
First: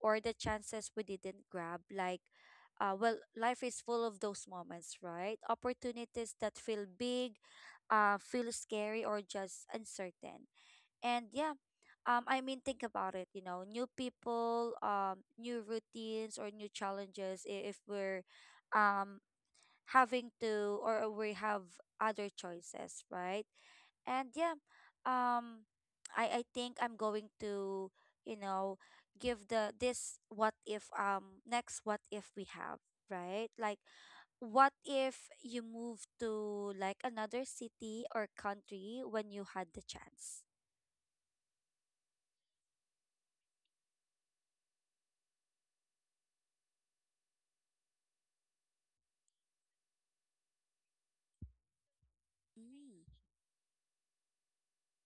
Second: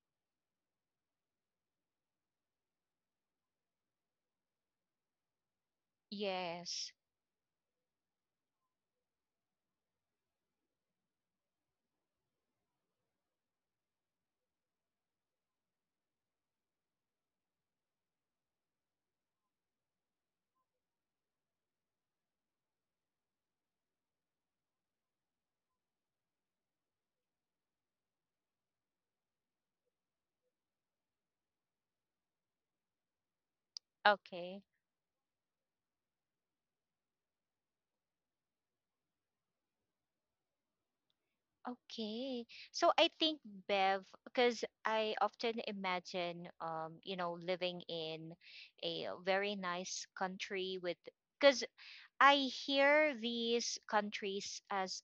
[SPEAKER 1] or the chances we didn't grab. Like, uh, well, life is full of those moments, right? Opportunities that feel
[SPEAKER 2] Yes.
[SPEAKER 1] big, uh, feel scary, or just uncertain. And yeah, um, I mean, think about it. You know, new people, um, new routines, or new challenges. i- If we're, um, having to, or we have other choices, right? And yeah, um I I think I'm going to, you know, give the this what if, um next what if we have, right? Like
[SPEAKER 2] Okay.
[SPEAKER 1] what if you move to like another city or country when you had the chance?
[SPEAKER 2] Okay. So I think, Bev, because I often imagine, um, you know, living in a very nice country with, because I
[SPEAKER 1] Mm.
[SPEAKER 2] hear these countries as,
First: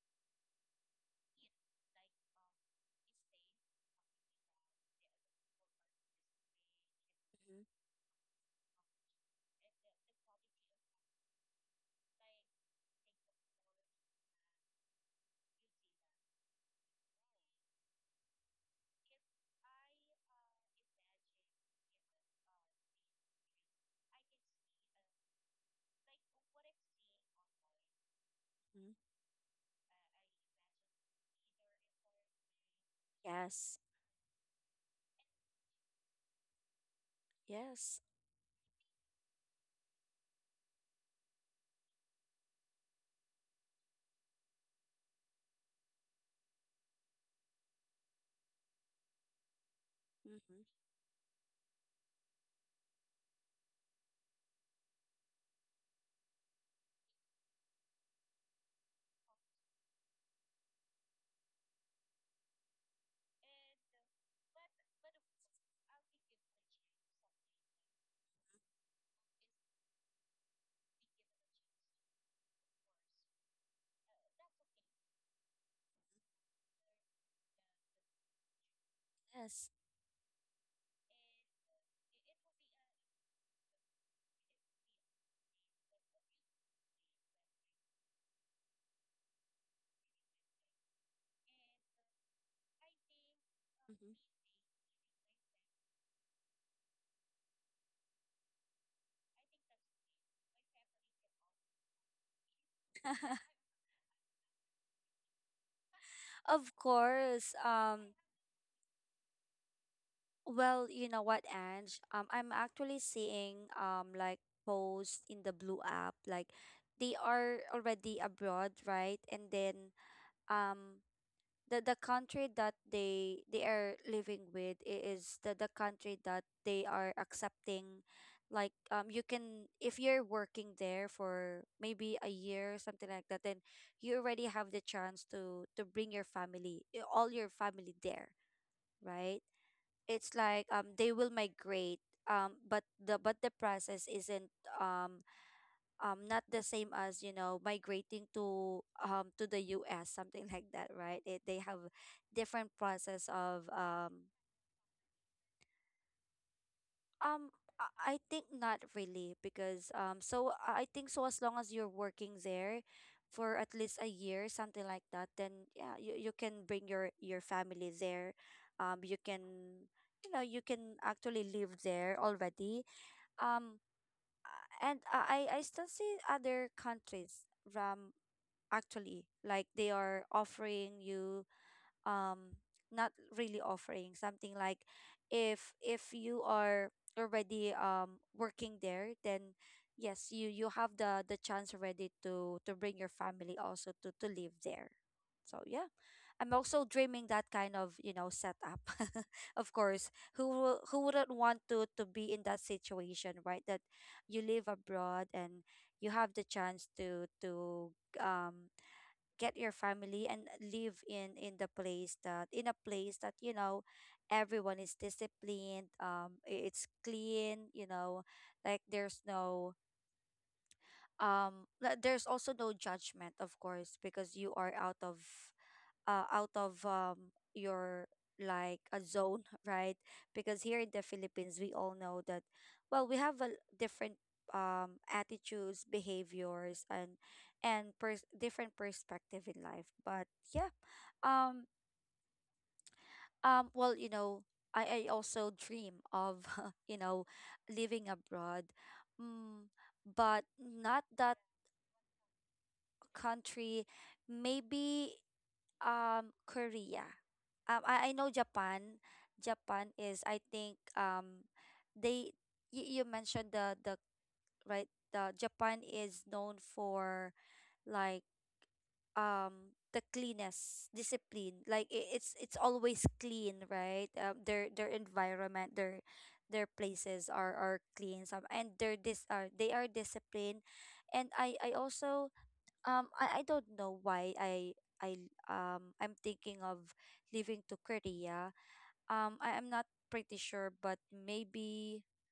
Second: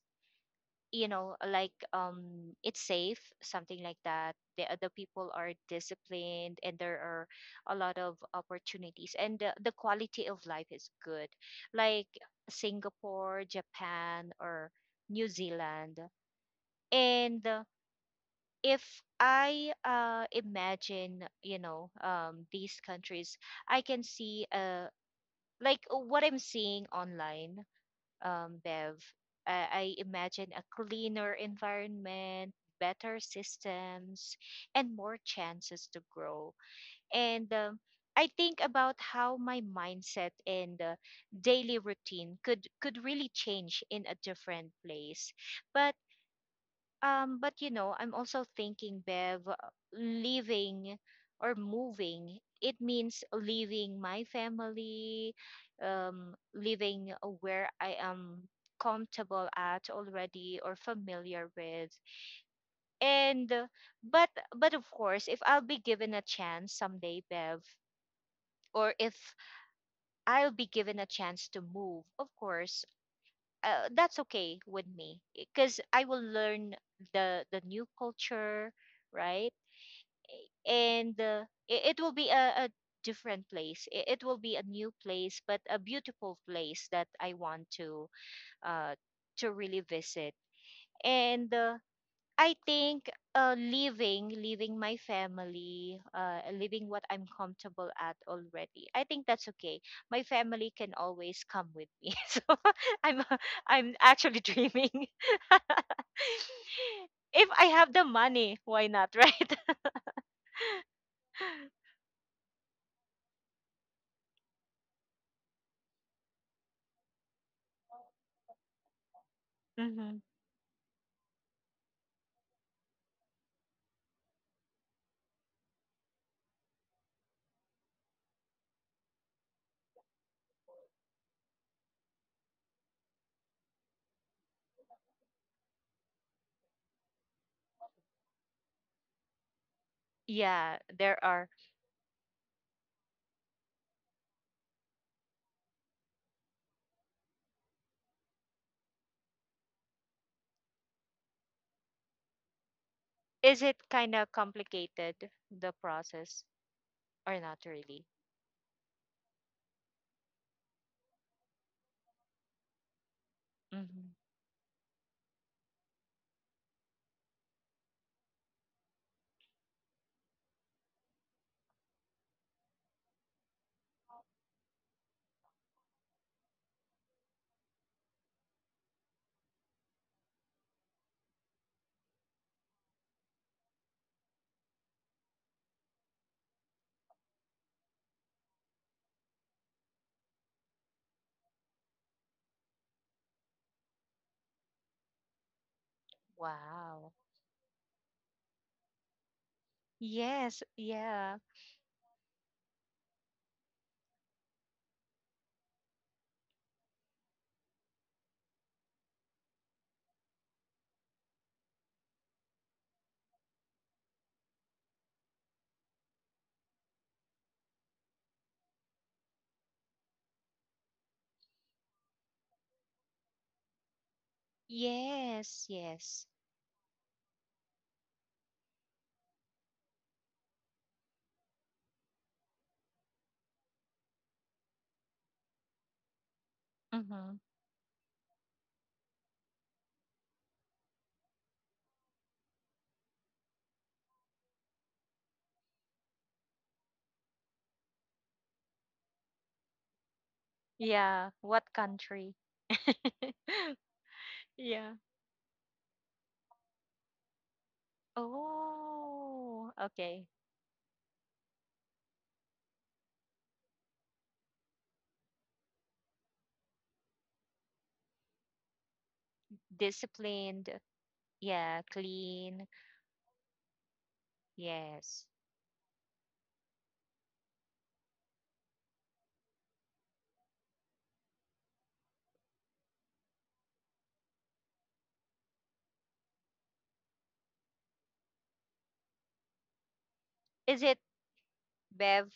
[SPEAKER 2] you know, like, um, it's safe, something like that. The other people are disciplined, and there are a lot of opportunities, and the, the quality of life is good, like Singapore, Japan, or New Zealand. And if I uh, imagine, you know, um, these countries, I can see uh, like uh, what I'm seeing online, um,
[SPEAKER 1] Mm-hmm.
[SPEAKER 2] Bev. Uh, I imagine a cleaner environment, better
[SPEAKER 1] Yes.
[SPEAKER 2] systems, and more chances to grow. And um,
[SPEAKER 1] Yes.
[SPEAKER 2] I think about how my mindset and uh, daily routine could could really change in a different place. But um, but you know, I'm also thinking, Bev, uh,
[SPEAKER 1] Mm-hmm.
[SPEAKER 2] leaving or moving, it means leaving my family, um, leaving where I am comfortable at already or familiar with. And uh, but but of course, if I'll be given a chance someday, Bev, or if I'll be given a chance to move, of course, uh, that's okay with me because I will learn the the new culture, right?
[SPEAKER 1] Yes.
[SPEAKER 2] And uh, it, it will be a, a different place, it, it will be a new place, but a beautiful place that I want to uh, to really visit. And uh, I think uh, leaving
[SPEAKER 1] Mm-hmm.
[SPEAKER 2] leaving my family, uh, leaving what I'm comfortable at already, I think that's okay. My family can always come with me. So i'm i'm actually dreaming.
[SPEAKER 1] Of
[SPEAKER 2] If
[SPEAKER 1] course.
[SPEAKER 2] I have the
[SPEAKER 1] um
[SPEAKER 2] money, why not, right?
[SPEAKER 1] Well, you know what, Ange? Um, I'm actually seeing um like posts in the blue app, like they are already abroad, right? And then
[SPEAKER 2] Mhm.
[SPEAKER 1] um the the country that they they are living with, i- is the the country that they are accepting. Like um you can, if you're working there for maybe a year or something like that, then you already have the chance to to bring your family, i- all your family there, right? It's like
[SPEAKER 2] Yeah,
[SPEAKER 1] um they
[SPEAKER 2] there
[SPEAKER 1] will
[SPEAKER 2] are.
[SPEAKER 1] migrate, um but the but the process isn't um um not the same as, you know, migrating to um to the U S, something like that, right? It, they have different process
[SPEAKER 2] Is
[SPEAKER 1] of
[SPEAKER 2] it kind of
[SPEAKER 1] um
[SPEAKER 2] complicated, the process, or
[SPEAKER 1] um
[SPEAKER 2] not really?
[SPEAKER 1] I I think not really, because um so I I think, so as long as you're working there for at least a
[SPEAKER 2] Hmm.
[SPEAKER 1] year, something like that, then yeah, you, you can bring your your family there. Um you can, you know, you can actually live there already. Um, and I I I still see other countries, um, actually, like they are offering you um not really offering, something like, if if you are already um working there, then yes, you you have the the chance already to to bring your family also to to live there. So yeah, I'm also
[SPEAKER 2] Wow.
[SPEAKER 1] dreaming that kind of, you know, setup. Of course, who
[SPEAKER 2] Yes,
[SPEAKER 1] wo- who wouldn't
[SPEAKER 2] yeah.
[SPEAKER 1] want to to be in that situation, right? That you live abroad and you have the chance to to um get your family and live in in the place that in a place that, you know, everyone is disciplined, um i- it's clean, you know, like there's no um like, there's also no judgment, of course, because you are out of
[SPEAKER 2] Yes,
[SPEAKER 1] uh,
[SPEAKER 2] yes.
[SPEAKER 1] out of um, your like a zone, right? Because here in the Philippines, we all know that, well, we have a l- different um, attitudes, behaviors, and
[SPEAKER 2] Mm-hmm.
[SPEAKER 1] and pers- different perspective in life. But yeah, um, um, well, you know, I, I also dream of you know living abroad, mm, but not
[SPEAKER 2] Yeah,
[SPEAKER 1] that
[SPEAKER 2] what country?
[SPEAKER 1] country.
[SPEAKER 2] Yeah.
[SPEAKER 1] Maybe Um, Korea. Um, I, I know Japan.
[SPEAKER 2] Oh,
[SPEAKER 1] Japan
[SPEAKER 2] okay.
[SPEAKER 1] is, I think, um, they you, you mentioned the the right the Japan is known for like um the
[SPEAKER 2] Disciplined.
[SPEAKER 1] cleanest discipline.
[SPEAKER 2] Yeah,
[SPEAKER 1] Like I it's it's
[SPEAKER 2] clean.
[SPEAKER 1] always clean, right? Um, their their
[SPEAKER 2] Yes.
[SPEAKER 1] environment, their their places are are clean. Some and they're this are they are disciplined, and I I also um I, I don't know why I I um I'm thinking of leaving to Korea. Um I am not pretty sure,
[SPEAKER 2] Is it
[SPEAKER 1] but maybe
[SPEAKER 2] Bev?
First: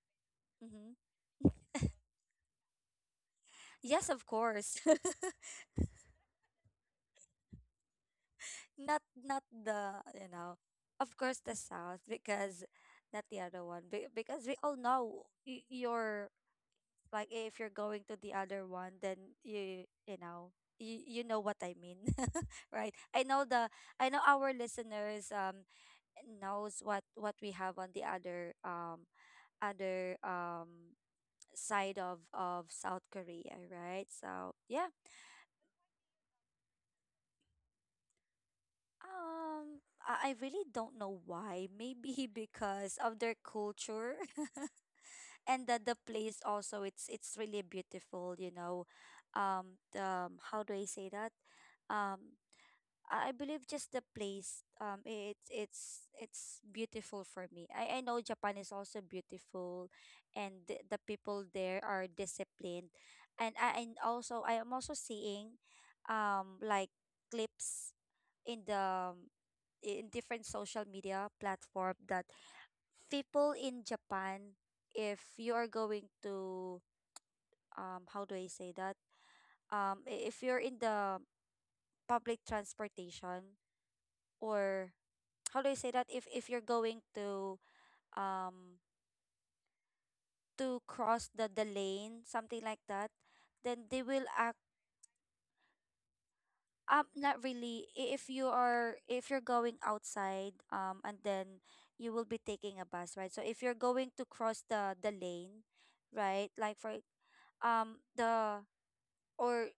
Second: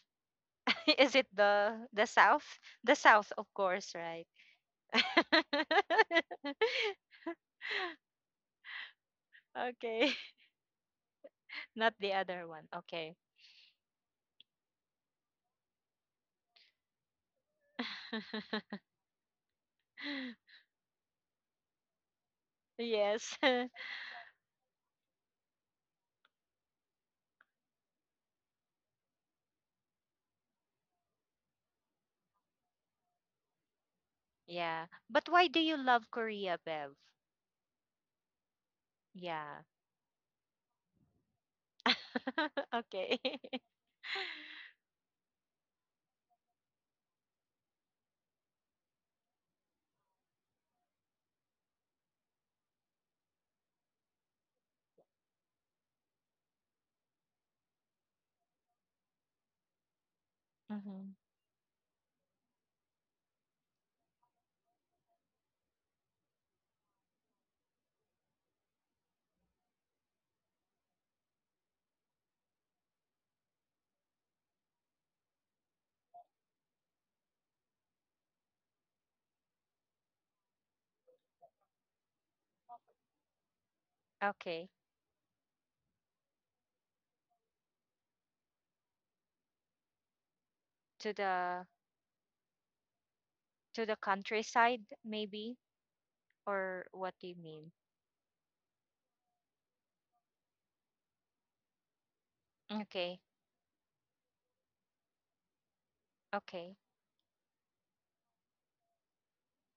[SPEAKER 1] hmm.
[SPEAKER 2] Is it the the South? The South, of course,
[SPEAKER 1] Yes,
[SPEAKER 2] right?
[SPEAKER 1] of course. Not not the
[SPEAKER 2] Okay.
[SPEAKER 1] you know of course the
[SPEAKER 2] Not
[SPEAKER 1] south.
[SPEAKER 2] the other
[SPEAKER 1] Because
[SPEAKER 2] one. Okay.
[SPEAKER 1] not the other one. Be- because we all know y- you're, like, if you're going to the other one then you you know you, you know what I mean. Right, I
[SPEAKER 2] Yes.
[SPEAKER 1] know the I know our listeners um knows what what we have on the other um other um side of of South Korea, right? So
[SPEAKER 2] Yeah.
[SPEAKER 1] yeah.
[SPEAKER 2] But why do you love Korea, Bev? Yeah.
[SPEAKER 1] Um I I really don't know why. Maybe because of
[SPEAKER 2] Okay.
[SPEAKER 1] their culture. And that the place also, it's it's really beautiful, you know. Um the um, how do I say that? Um I I believe just the place. Um, it's it's it's beautiful for me. I I know Japan is also beautiful, and the, the
[SPEAKER 2] Hmm.
[SPEAKER 1] people there are disciplined, and I and also I am also seeing, um, like clips in the in different social media platform that people in Japan, if you are going to um, how do I say that? Um, I- if you're in the public transportation
[SPEAKER 2] Okay.
[SPEAKER 1] or how do I say that, if if you're going to um to
[SPEAKER 2] To
[SPEAKER 1] cross the the
[SPEAKER 2] the
[SPEAKER 1] lane, something like that,
[SPEAKER 2] to
[SPEAKER 1] then
[SPEAKER 2] the
[SPEAKER 1] they will act.
[SPEAKER 2] countryside maybe, or
[SPEAKER 1] Um
[SPEAKER 2] what do you
[SPEAKER 1] not
[SPEAKER 2] mean?
[SPEAKER 1] really. I- if you are, if you're going outside um and then you will be taking a bus,
[SPEAKER 2] Okay.
[SPEAKER 1] right? So if you're going to cross the the lane, right, like
[SPEAKER 2] Okay.
[SPEAKER 1] for um the or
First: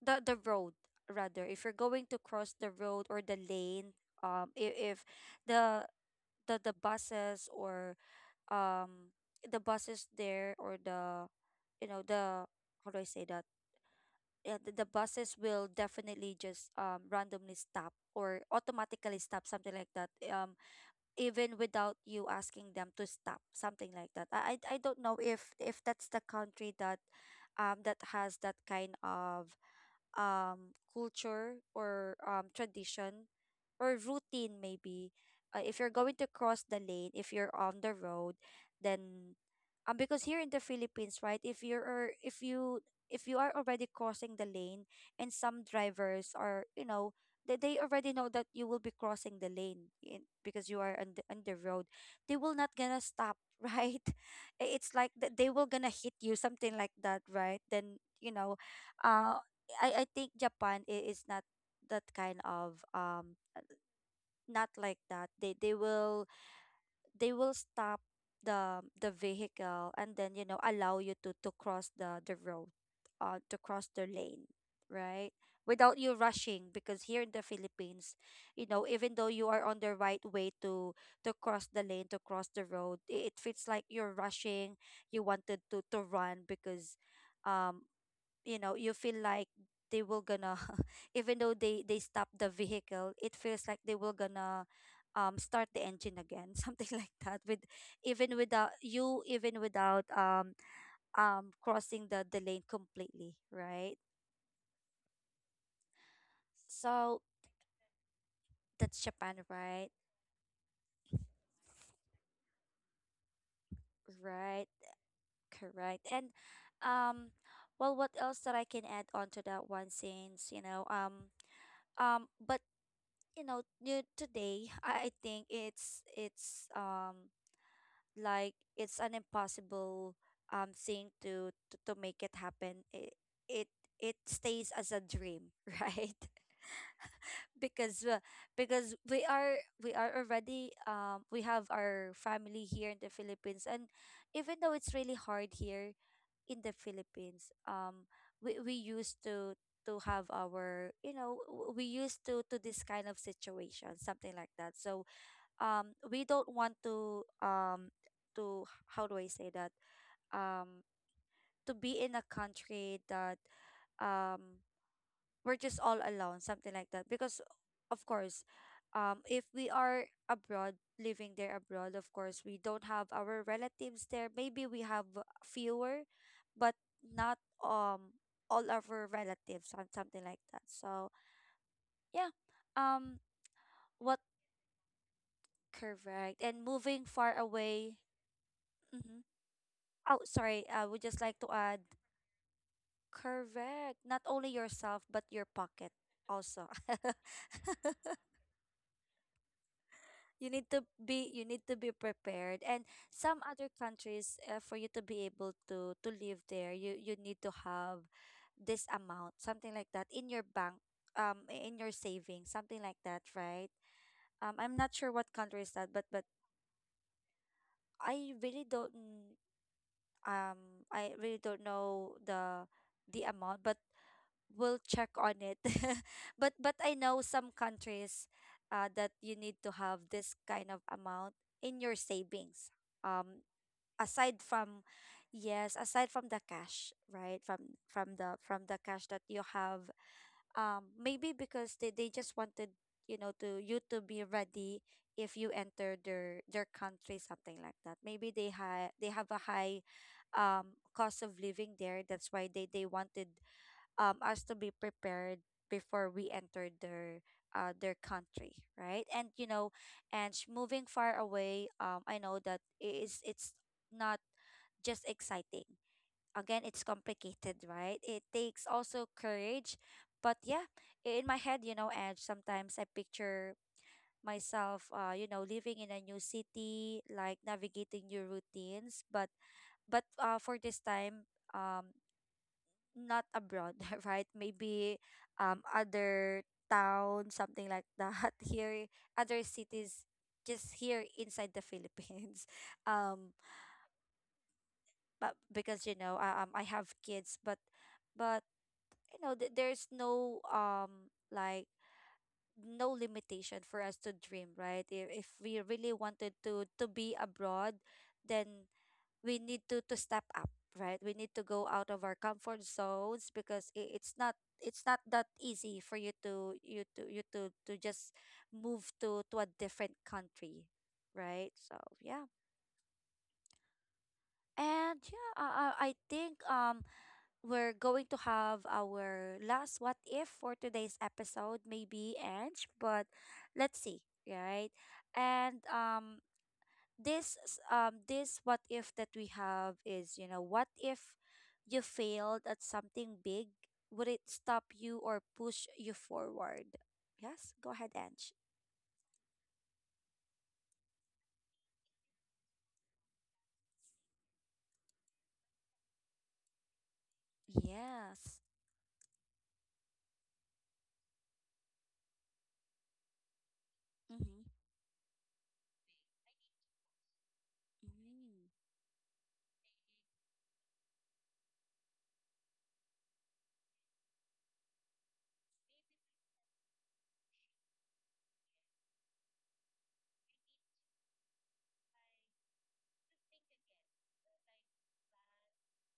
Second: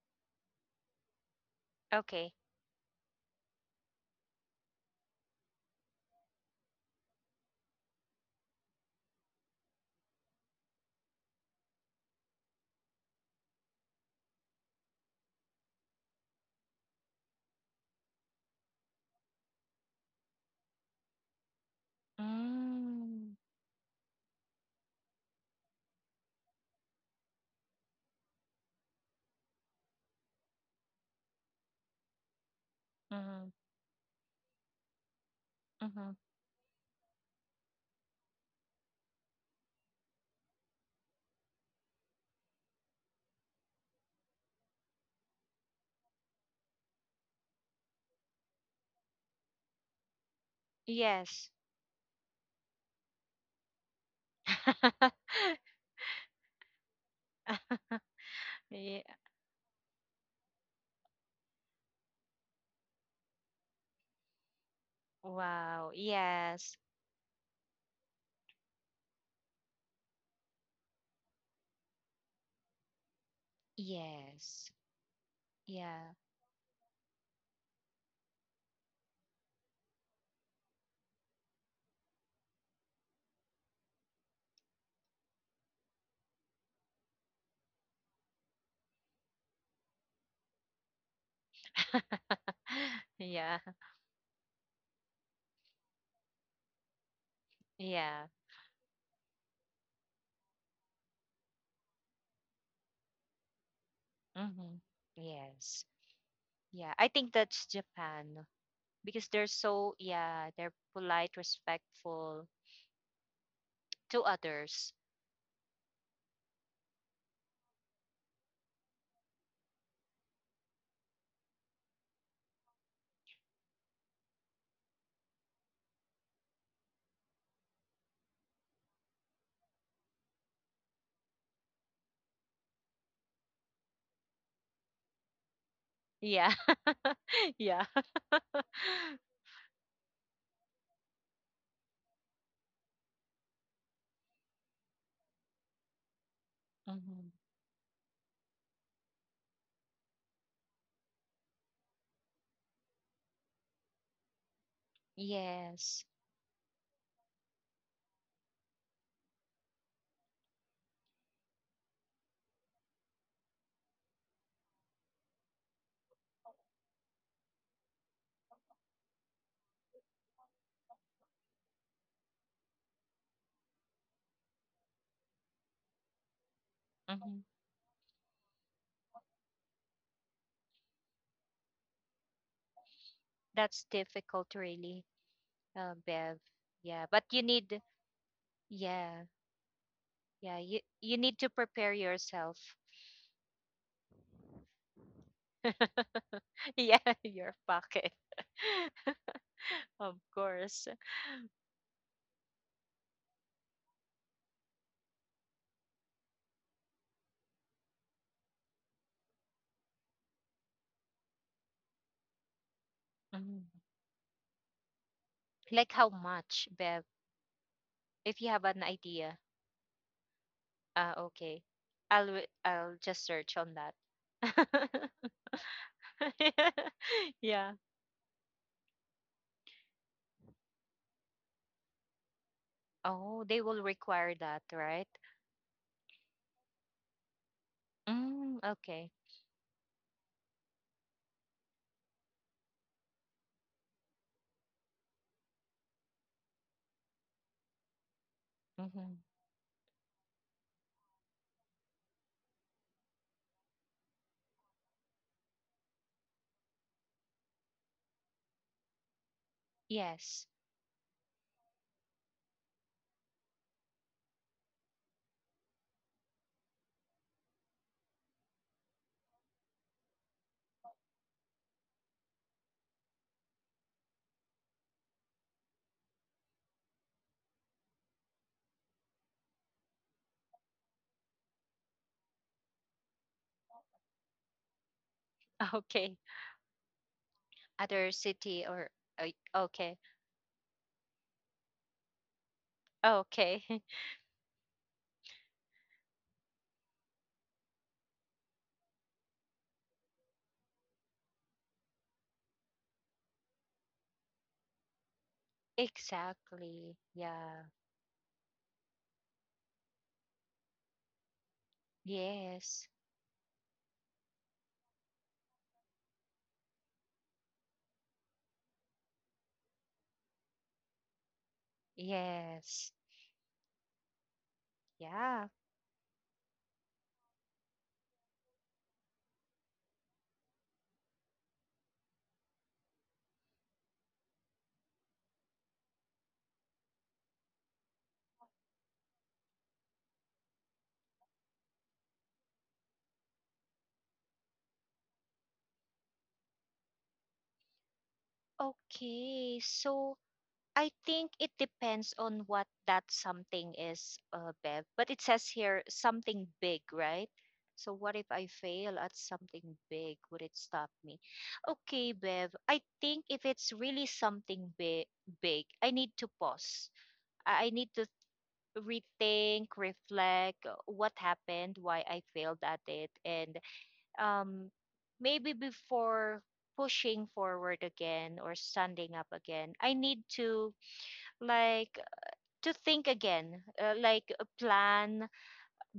[SPEAKER 1] the the road rather, if you're going to
[SPEAKER 2] Okay.
[SPEAKER 1] cross the road or the lane, um if, if the the the buses or um the buses there or the you know the how do I say that? Yeah, the, the buses will definitely just um randomly stop or automatically stop, something like that, um even without you asking them to
[SPEAKER 2] Mm.
[SPEAKER 1] stop, something like that. i i I don't know if if that's the country that um that has that kind of um, culture or um, tradition
[SPEAKER 2] Mm-hmm.
[SPEAKER 1] or routine, maybe. Uh, if you're
[SPEAKER 2] Mm-hmm.
[SPEAKER 1] going to cross the lane, if you're on the road, then um because here in the Philippines, right, if you're if you, if you are already crossing the lane, and some drivers are, you know, they, they already know that you will be crossing the lane in, because you are on the, on
[SPEAKER 2] Yes.
[SPEAKER 1] the road, they will not gonna stop. Right, I- it's like that, they will gonna hit you, something like that, right? Then you know
[SPEAKER 2] Yeah.
[SPEAKER 1] uh I I think Japan i- is not that kind of um not like that. They they
[SPEAKER 2] Wow.
[SPEAKER 1] will,
[SPEAKER 2] Yes.
[SPEAKER 1] they will stop the the vehicle and then, you know, allow you to to cross the the road, uh to cross the lane,
[SPEAKER 2] Yes.
[SPEAKER 1] right? Without
[SPEAKER 2] Yeah.
[SPEAKER 1] you rushing. Because here in the Philippines, you know, even though you are on the right way to to cross the lane, to cross the road, i- it feels like you're rushing. You wanted to to run because um you know, you feel like they will gonna even though they they stop the vehicle, it
[SPEAKER 2] Yeah.
[SPEAKER 1] feels like they will gonna um start the engine again. Something like that. With
[SPEAKER 2] Yeah.
[SPEAKER 1] even without you, even without um um crossing the the lane completely, right?
[SPEAKER 2] Mm-hmm. Yes. Yeah. I
[SPEAKER 1] So
[SPEAKER 2] think that's Japan
[SPEAKER 1] that's
[SPEAKER 2] because
[SPEAKER 1] Japan,
[SPEAKER 2] they're
[SPEAKER 1] right?
[SPEAKER 2] so, yeah, they're polite, respectful to
[SPEAKER 1] Right,
[SPEAKER 2] others.
[SPEAKER 1] correct. And um well what else that I can add on to that one, since you know um um but you know, you- today i I think it's it's um like it's an impossible um thing to to, to make it happen. it, it it stays as a dream. Right,
[SPEAKER 2] Yeah. Yeah.
[SPEAKER 1] because uh, because we are, we are already um we have our family here in the Philippines. And even though it's really hard here in the
[SPEAKER 2] Mm-hmm.
[SPEAKER 1] Philippines, um we, we used to to have our, you know, w- we used to to this kind of situation, something like that. So um
[SPEAKER 2] Yes.
[SPEAKER 1] we don't want to um to, how do I say that, um to be in a country that um we're just all alone, something like that. Because of course um if we are abroad, living there abroad, of course we don't have our relatives there. Maybe we have fewer, but not
[SPEAKER 2] Mm-hmm.
[SPEAKER 1] um all of our relatives and something like that. So yeah. um
[SPEAKER 2] That's
[SPEAKER 1] what,
[SPEAKER 2] difficult, really, uh, Bev.
[SPEAKER 1] correct, and moving
[SPEAKER 2] Yeah. But
[SPEAKER 1] far
[SPEAKER 2] you need,
[SPEAKER 1] away. Mhm.
[SPEAKER 2] yeah.
[SPEAKER 1] Oh,
[SPEAKER 2] Yeah.
[SPEAKER 1] sorry.
[SPEAKER 2] You,
[SPEAKER 1] I would
[SPEAKER 2] you
[SPEAKER 1] just like
[SPEAKER 2] need
[SPEAKER 1] to
[SPEAKER 2] to
[SPEAKER 1] add,
[SPEAKER 2] prepare yourself.
[SPEAKER 1] correct. Not only yourself, but your pocket also.
[SPEAKER 2] Yeah. Your pocket. Of
[SPEAKER 1] You need to
[SPEAKER 2] course.
[SPEAKER 1] be, you need to be prepared. And some other countries, uh, for you to be able to to live there, you you need to have this amount, something like that, in your bank, um, in your savings, something like that, right?
[SPEAKER 2] Mhm.
[SPEAKER 1] Um, I'm not sure what country is that,
[SPEAKER 2] Like
[SPEAKER 1] but
[SPEAKER 2] how
[SPEAKER 1] but
[SPEAKER 2] much, Bev?
[SPEAKER 1] I
[SPEAKER 2] If you have
[SPEAKER 1] really
[SPEAKER 2] an
[SPEAKER 1] don't. mm,
[SPEAKER 2] idea.
[SPEAKER 1] Um,
[SPEAKER 2] Ah,
[SPEAKER 1] I really
[SPEAKER 2] okay.
[SPEAKER 1] don't know
[SPEAKER 2] I'll wi-
[SPEAKER 1] the
[SPEAKER 2] I'll just
[SPEAKER 1] the
[SPEAKER 2] search
[SPEAKER 1] amount,
[SPEAKER 2] on
[SPEAKER 1] but will
[SPEAKER 2] that.
[SPEAKER 1] check on it. but but I know some
[SPEAKER 2] Yeah.
[SPEAKER 1] countries uh, that you need to have this kind of amount in your savings.
[SPEAKER 2] Oh,
[SPEAKER 1] Um,
[SPEAKER 2] they will require
[SPEAKER 1] aside
[SPEAKER 2] that,
[SPEAKER 1] from,
[SPEAKER 2] right?
[SPEAKER 1] yes, aside from the cash, right? From from the
[SPEAKER 2] Mm,
[SPEAKER 1] from the cash
[SPEAKER 2] okay.
[SPEAKER 1] that you have. Um, maybe because they, they just wanted, you know, to you to be ready if you enter their their country, something like that. Maybe they ha- they
[SPEAKER 2] Mm-hmm.
[SPEAKER 1] have a high um cost of living there. That's why they they wanted um us to be prepared before we enter their uh their country, right? And you know, and sh-
[SPEAKER 2] Yes.
[SPEAKER 1] moving far away, um I know that it is, it's not just exciting, again it's complicated, right? It takes also courage. But yeah, in my head, you know, and sometimes I picture myself, uh you know, living in a new city, like navigating new routines. but but uh for this time, um not abroad, right? Maybe um
[SPEAKER 2] Okay.
[SPEAKER 1] other town, something like
[SPEAKER 2] Other
[SPEAKER 1] that.
[SPEAKER 2] city
[SPEAKER 1] Here,
[SPEAKER 2] or uh,
[SPEAKER 1] other
[SPEAKER 2] okay.
[SPEAKER 1] cities, just here inside the Philippines. Um,
[SPEAKER 2] Okay.
[SPEAKER 1] but because you know, I, um, I have kids, but but you know, th- there's no um like no limitation for us to dream, right? If if we really wanted to to
[SPEAKER 2] Exactly.
[SPEAKER 1] be
[SPEAKER 2] Yeah.
[SPEAKER 1] abroad, then we need to to step up, right? We need to go out of our comfort
[SPEAKER 2] Yes.
[SPEAKER 1] zones, because i- it's not, it's not that easy for you to, you to, you to to just move to to a different country, right? So yeah.
[SPEAKER 2] Yes.
[SPEAKER 1] And yeah, i
[SPEAKER 2] Yeah.
[SPEAKER 1] i I think um we're going to have our last what if for today's episode, maybe, Ange. But let's see, right. And um this s- um this what if that we have is, you know, what if you failed at something big, would it stop you or push you forward? Yes, go ahead, Ange.
[SPEAKER 2] Okay. So I think it depends on what that something is, uh, Bev. But it says here something big, right? So what if
[SPEAKER 1] Yes.
[SPEAKER 2] I fail at something big? Would it stop me? Okay, Bev. I think if it's really
[SPEAKER 1] Mm-hmm.
[SPEAKER 2] something big, big, I need to pause. I I need to
[SPEAKER 1] Mm,
[SPEAKER 2] rethink, reflect uh, what happened, why I failed at it, and um, maybe before pushing forward again or standing up again, I need to like to think again, uh, like uh, plan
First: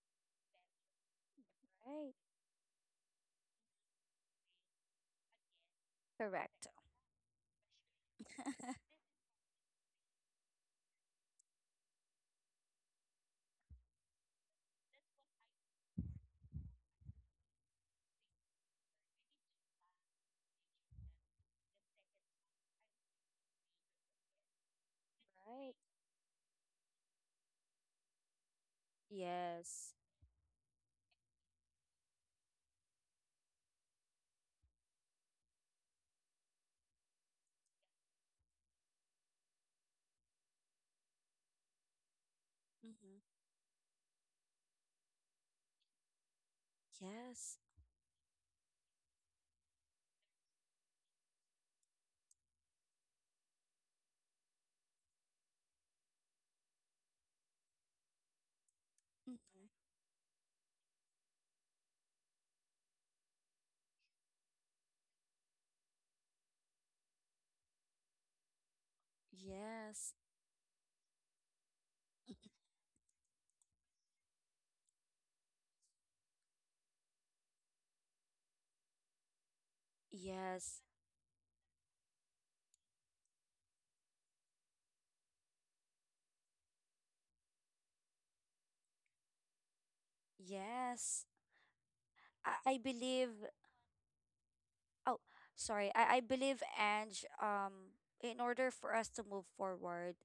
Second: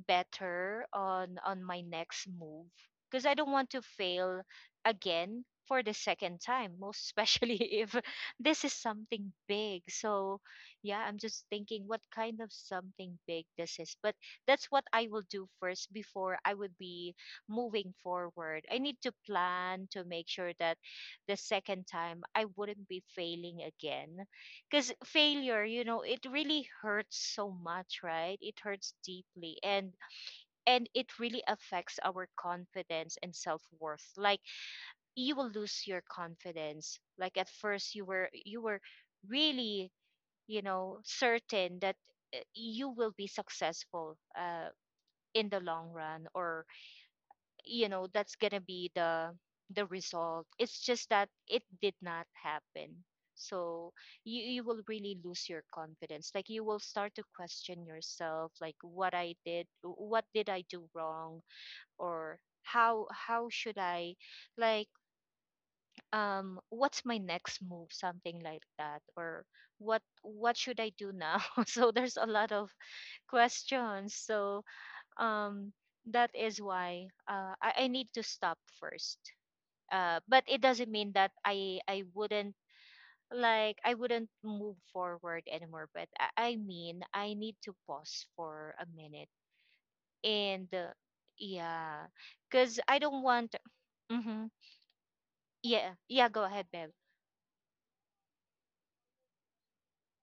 [SPEAKER 2] better on on my
[SPEAKER 1] right,
[SPEAKER 2] next move, because I don't want to fail again for the second
[SPEAKER 1] correct.
[SPEAKER 2] time, most especially if this is something big. So, yeah, I'm just thinking what kind of something big this is. But that's what I will do first before I would be moving forward. I need to plan to make sure that the second time I wouldn't be failing again, because failure,
[SPEAKER 1] Right.
[SPEAKER 2] you know, it really hurts so much, right? It hurts deeply. and
[SPEAKER 1] Yes.
[SPEAKER 2] and it really affects our confidence and self-worth. Like, you will lose your confidence. Like at first you were you were really, you know, certain that uh, you will be
[SPEAKER 1] Mm-hmm.
[SPEAKER 2] successful uh, in the long run, or
[SPEAKER 1] Yes.
[SPEAKER 2] you know that's gonna be the the result. It's just that it did not happen. So you, you will really lose your confidence. Like, you will start to question yourself like what I
[SPEAKER 1] Mm-hmm.
[SPEAKER 2] did, what did I do wrong, or how how should I like, um what's my next move, something like that, or what
[SPEAKER 1] Yes.
[SPEAKER 2] what should I do now? So there's a lot of questions. So um that is why uh, I, I need to stop first. Uh but it
[SPEAKER 1] Yes.
[SPEAKER 2] doesn't mean that i i wouldn't like I wouldn't move forward anymore, but i, I mean, I need to pause for a minute and uh,
[SPEAKER 1] Yes,
[SPEAKER 2] yeah,
[SPEAKER 1] I, I
[SPEAKER 2] because I don't
[SPEAKER 1] believe.
[SPEAKER 2] want. Hmm.
[SPEAKER 1] Oh, sorry.
[SPEAKER 2] Yeah,
[SPEAKER 1] I, I
[SPEAKER 2] yeah, go
[SPEAKER 1] believe,
[SPEAKER 2] ahead, babe.
[SPEAKER 1] Ange, um, in order for us to move forward,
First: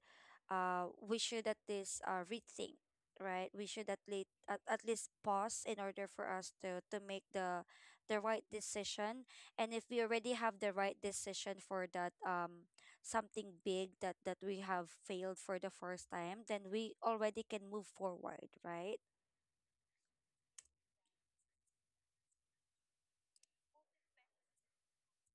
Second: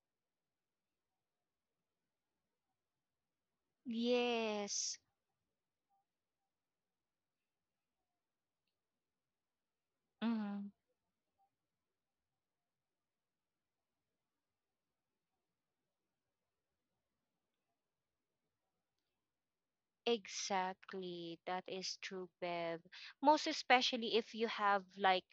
[SPEAKER 1] uh, we should at least uh, rethink, right? We should at least at, at
[SPEAKER 2] Yes.
[SPEAKER 1] least pause in order for us to to make the the right decision. And if we already have
[SPEAKER 2] Mhm.
[SPEAKER 1] the right decision for that um something big that that we have failed for the first time, then we already can move forward, right?
[SPEAKER 2] Exactly. That is true, Bev. Most especially if you have like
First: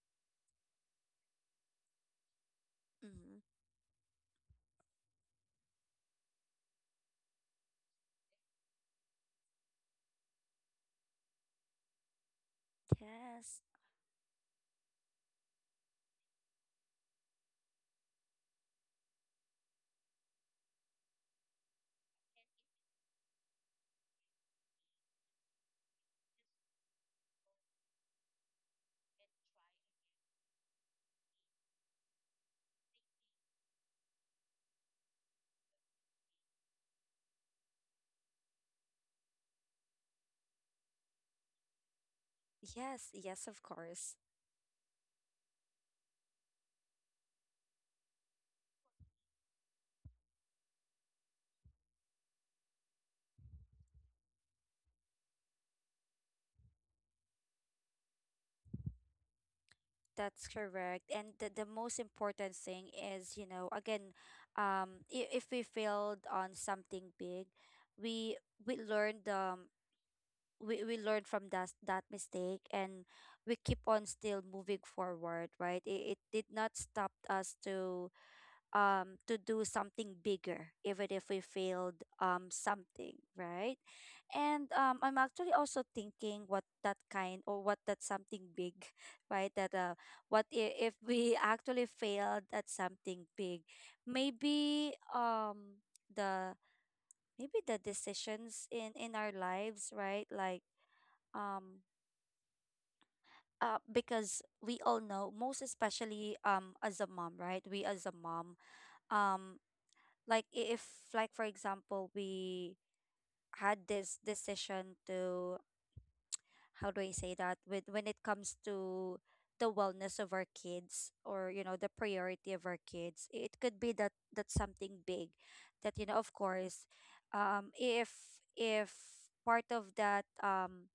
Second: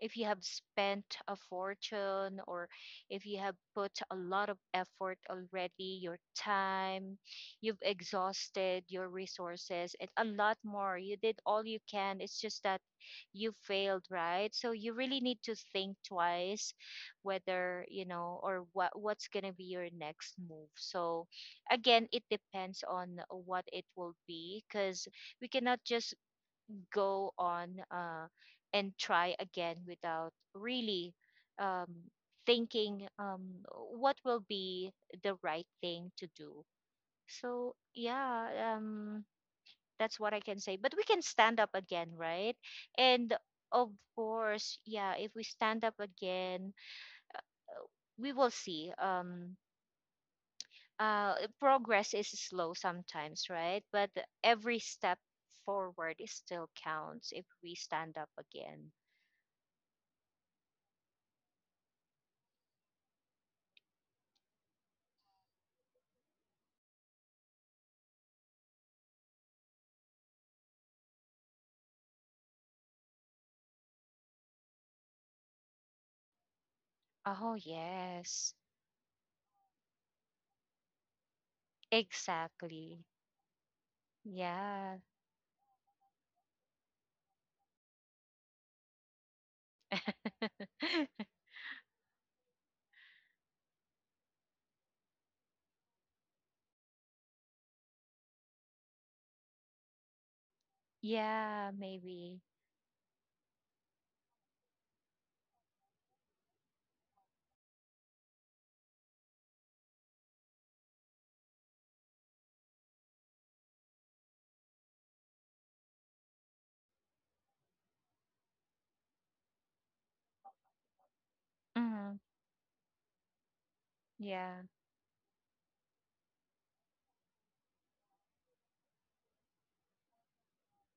[SPEAKER 2] if you have spent a fortune, or if
[SPEAKER 1] Mm-hmm.
[SPEAKER 2] you have put a lot of effort already, your time, you've exhausted your resources and a lot more. You did all you can. It's just that you
[SPEAKER 1] Yes.
[SPEAKER 2] failed, right? So you really need to think twice whether, you know, or what what's gonna be your next move. So again, it depends on what it will be, because we cannot just go on uh, and try again without really um, thinking um, what will be the right thing to do. So yeah, um, that's what I can say, but we can stand up again, right?
[SPEAKER 1] Yes,
[SPEAKER 2] And
[SPEAKER 1] yes, of
[SPEAKER 2] of
[SPEAKER 1] course.
[SPEAKER 2] course, yeah, if we stand up again, we will see um uh, progress is slow sometimes, right? But every step forward is still counts if we stand up again.
[SPEAKER 1] That's correct. And the, the most important thing is, you know, again, um, i- if we failed on something big, we we learned um we, we learned from that that mistake, and we keep on still moving forward, right? It, it did not stop
[SPEAKER 2] Oh,
[SPEAKER 1] us to
[SPEAKER 2] yes,
[SPEAKER 1] um to do something bigger, even if we failed um
[SPEAKER 2] exactly.
[SPEAKER 1] something, right? And
[SPEAKER 2] Yeah,
[SPEAKER 1] um, I'm actually also thinking what that kind or what that something big, right? That uh, what if, if we actually failed at something big, maybe um the maybe the decisions in in our lives, right? Like
[SPEAKER 2] yeah,
[SPEAKER 1] um
[SPEAKER 2] maybe.
[SPEAKER 1] uh because we all know, most especially um as a mom, right? We as a mom, um like i- if like for example we had this decision to, how do I say that with, when it comes to the wellness of our kids or, you know, the
[SPEAKER 2] Hmm.
[SPEAKER 1] priority of our kids. It could be that that's
[SPEAKER 2] Yeah,
[SPEAKER 1] something big that, you know, of course, um if if part of that um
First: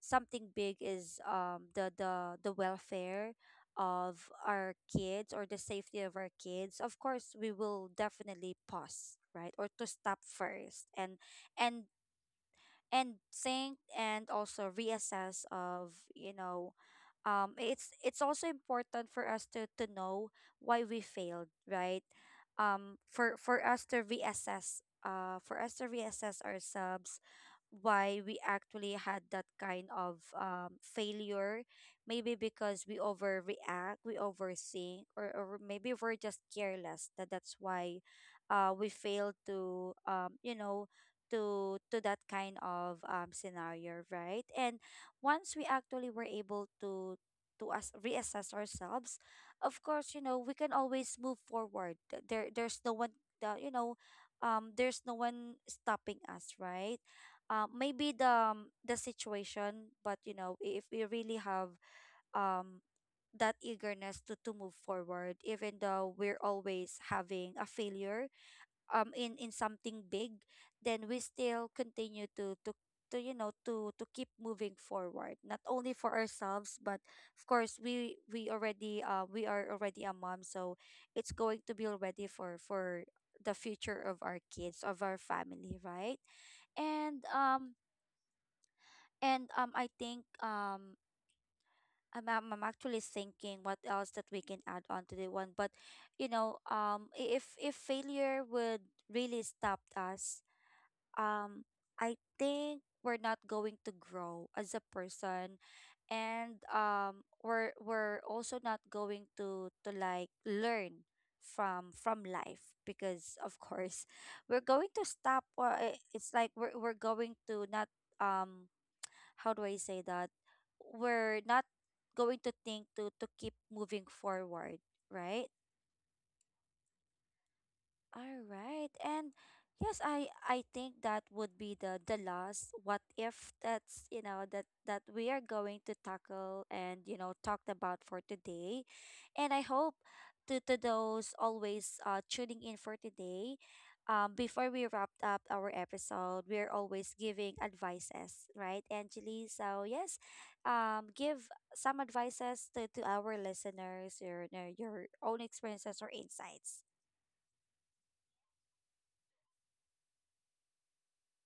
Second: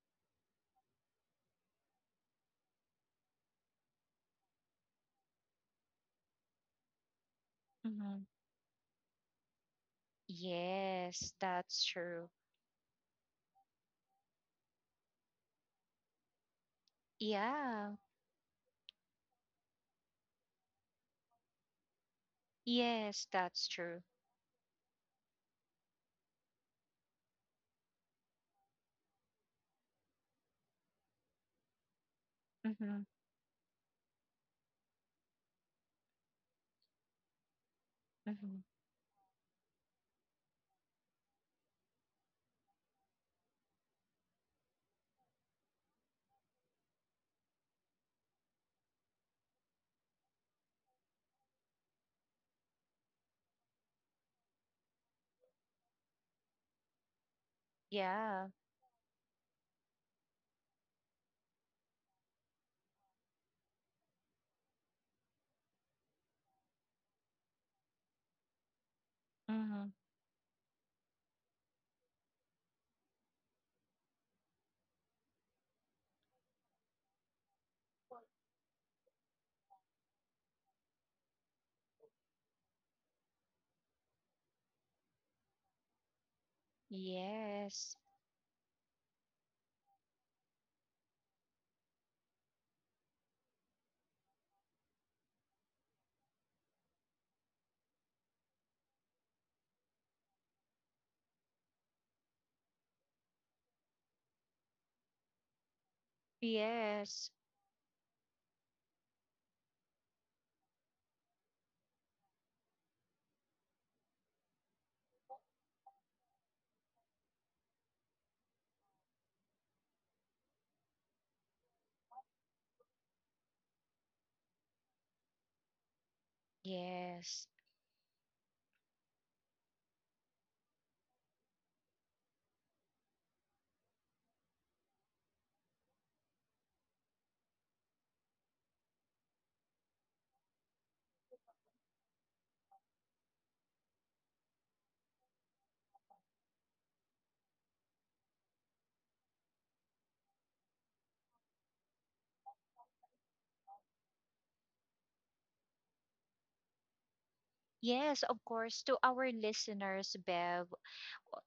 [SPEAKER 1] something big is um the the the welfare of our kids or the safety of our kids, of course we will
[SPEAKER 2] hmm,
[SPEAKER 1] definitely pause, right, or to stop first and
[SPEAKER 2] yes,
[SPEAKER 1] and
[SPEAKER 2] that's true.
[SPEAKER 1] and think and also reassess of, you know, um it's
[SPEAKER 2] Yeah,
[SPEAKER 1] it's also important for us to to know why we failed, right? um
[SPEAKER 2] yes,
[SPEAKER 1] for for
[SPEAKER 2] that's
[SPEAKER 1] us
[SPEAKER 2] true.
[SPEAKER 1] to reassess, uh for us to reassess ourselves, why we actually had that kind of um, failure. Maybe because we
[SPEAKER 2] Hmm.
[SPEAKER 1] overreact, we overthink, or, or maybe we're just careless, that that's why
[SPEAKER 2] Hmm.
[SPEAKER 1] uh, we failed to, um, you know to to that kind of um, scenario, right? And once we actually were able to to us reassess ourselves, of course, you know, we can always move forward. Th- there there's no one that, you know, um there's no one stopping us, right? Um maybe the
[SPEAKER 2] Yeah,
[SPEAKER 1] um, the situation, but you know, if we really have um that eagerness to to move forward, even though we're always having a failure um in in
[SPEAKER 2] hmm,
[SPEAKER 1] something big, then we still continue to to to you know, to to keep moving forward, not only for ourselves, but of course we we already, uh we are already a mom, so it's going to be already for for the future of our kids, of our family, right? and um
[SPEAKER 2] yes,
[SPEAKER 1] and um I think, um I'm I'm I'm actually thinking what else that we can add on to the one. But you know, um i- if if failure would really stop us, um I think we're not going to grow as a person. And um
[SPEAKER 2] yes,
[SPEAKER 1] we're we're also not going to to like learn from from life, because of course we're going to stop, or i- it's like we're we're going to not, um how do I say that, we're not going to think to to keep moving forward, right?
[SPEAKER 2] yes.
[SPEAKER 1] All right. And yes, I I think that would be the the last what if that's, you know, that that we are going to tackle and, you know, talked about for today. And I hope to to those always uh tuning in for today, um before we wrapped up our episode, we're always giving advices, right, Angeli? So yes, um give some advices to to our listeners, your your your own experiences or insights.
[SPEAKER 2] Yes, of course. To our listeners, Bev,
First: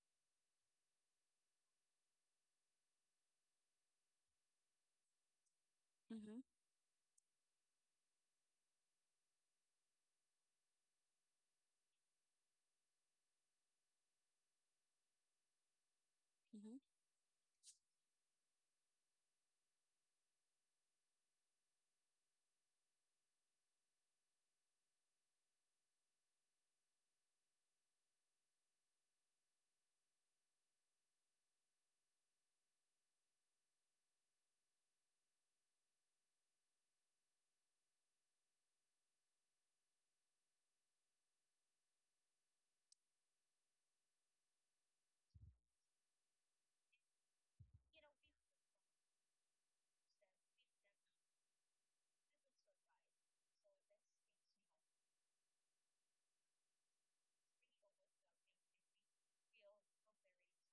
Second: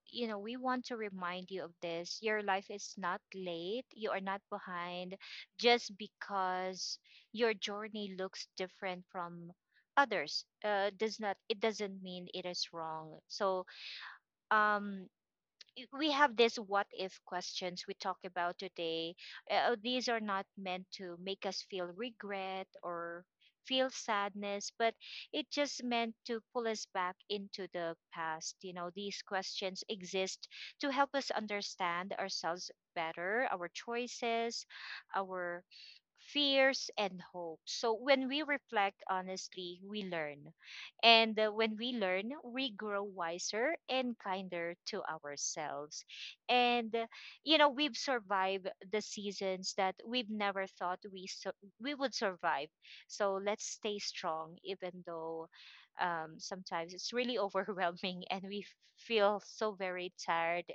[SPEAKER 2] you know, we want to remind you of this. Your life is not late. You are not behind just
[SPEAKER 1] Mhm.
[SPEAKER 2] because your journey looks different from others. Uh, does not, it doesn't mean it is wrong. So, um, we have this what if questions we talk about today. Uh, these are not meant to make us feel regret or feel sadness, but it just meant to pull us back into the past. You know, these questions exist to help us understand ourselves better, our choices, our fears and hope. So when we reflect honestly, we learn. And uh, when we learn, we grow wiser and kinder to ourselves. And uh, you know, we've survived the seasons that we've never thought we su- we would survive. So let's stay strong, even though um, sometimes it's really overwhelming and we feel so very tired.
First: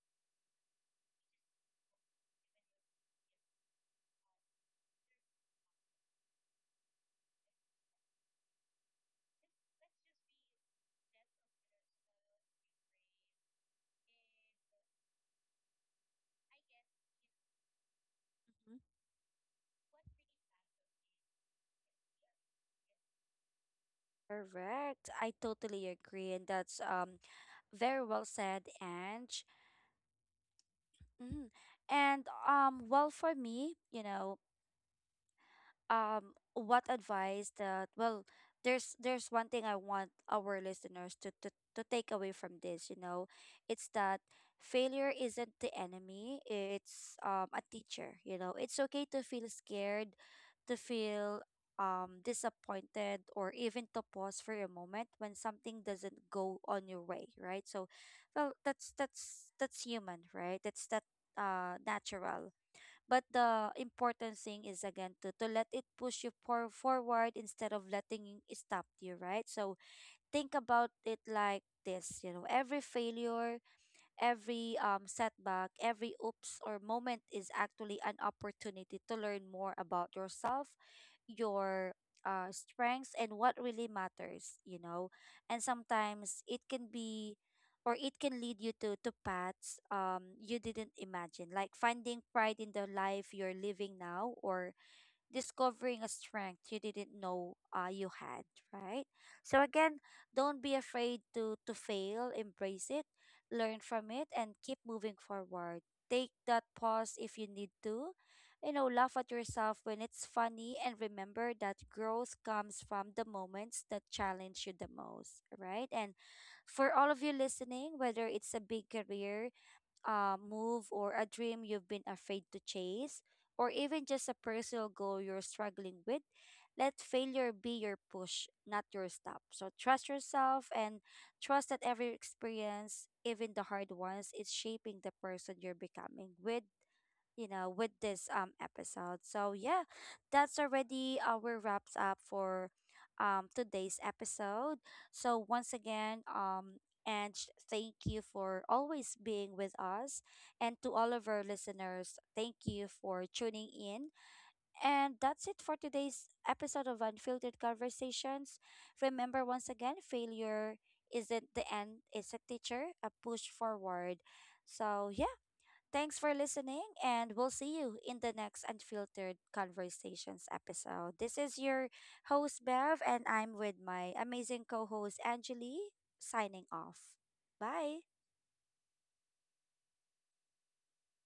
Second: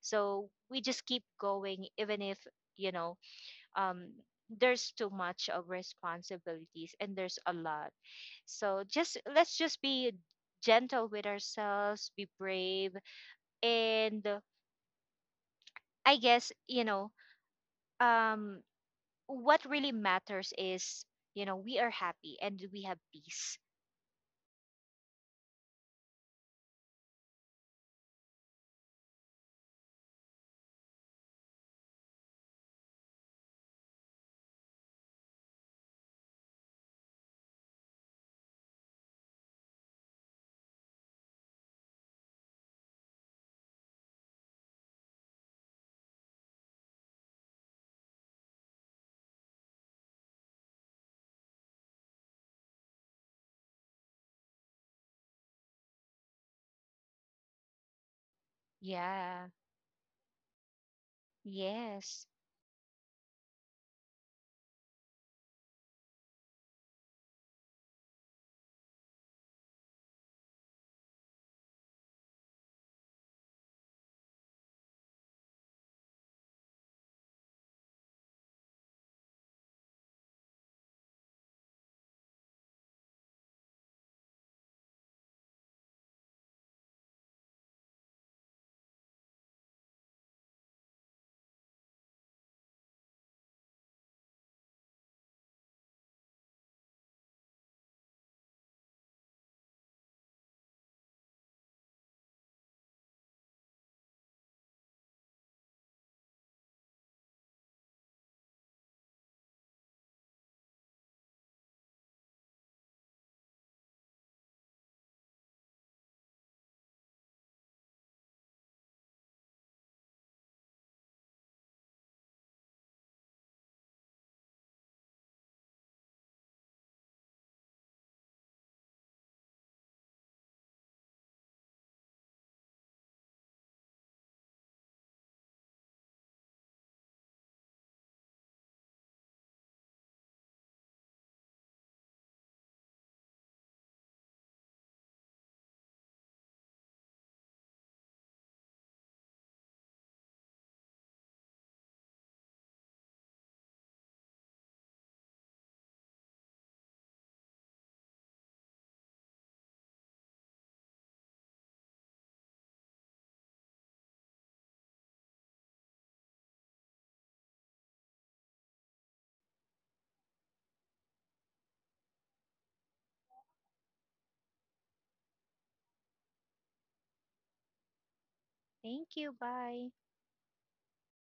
[SPEAKER 2] So we just keep going, even if, you know, um, there's too much of responsibilities and there's a lot. So just, let's just be gentle with ourselves, be brave, and uh, I guess, you know, um
[SPEAKER 1] Mm-hmm.
[SPEAKER 2] what really matters is, you know, we are happy and we have peace.
[SPEAKER 1] Correct. I totally agree, and that's um very well said, Ange. Mm. And um, well, for me, you know, um what advice that, well, there's there's one thing I want our listeners to to, to take away from this, you know. It's that failure isn't the enemy, it's um a teacher, you know. It's okay to feel scared, to feel um disappointed, or even to pause for a moment when something doesn't go on your way, right? So well, that's
[SPEAKER 2] Yeah.
[SPEAKER 1] that's that's human, right? That's that uh
[SPEAKER 2] Yes,
[SPEAKER 1] natural. But the important thing is, again, to, to let it push you for, forward instead of letting it stop you, right? So think about it like this, you know, every failure, every um, setback, every oops or moment is actually an opportunity to learn more about yourself, your uh, strengths, and what really matters, you know. And sometimes it can be, or it can lead you to, to paths um, you didn't imagine, like finding pride in the life you're living now, or discovering a strength you didn't know uh, you had, right? So again, don't be afraid to to fail. Embrace it, learn from it, and keep moving forward. Take that pause if you need to. You know, laugh at yourself when it's funny, and remember that growth comes from the moments that challenge you the most, right? And for all of you listening, whether it's a big career uh, move, or a dream you've been afraid to chase, or even just a personal goal you're struggling with, let failure be your push, not your stop. So trust yourself, and trust that every experience, even the hard ones, is shaping the person you're becoming with, you know, with this um episode. So yeah, that's already our wraps up for um today's episode. So once again, um and sh- thank you for always being with us, and to all of our listeners, thank you for tuning in. And that's it for today's episode of Unfiltered Conversations. Remember once again, failure isn't the end, it's a teacher, a push forward. So yeah, thanks for listening, and we'll see you in the next Unfiltered Conversations episode. This is your host, Bev, and I'm with my amazing co host, Angeli, signing off. Bye.
[SPEAKER 2] thank you. Bye.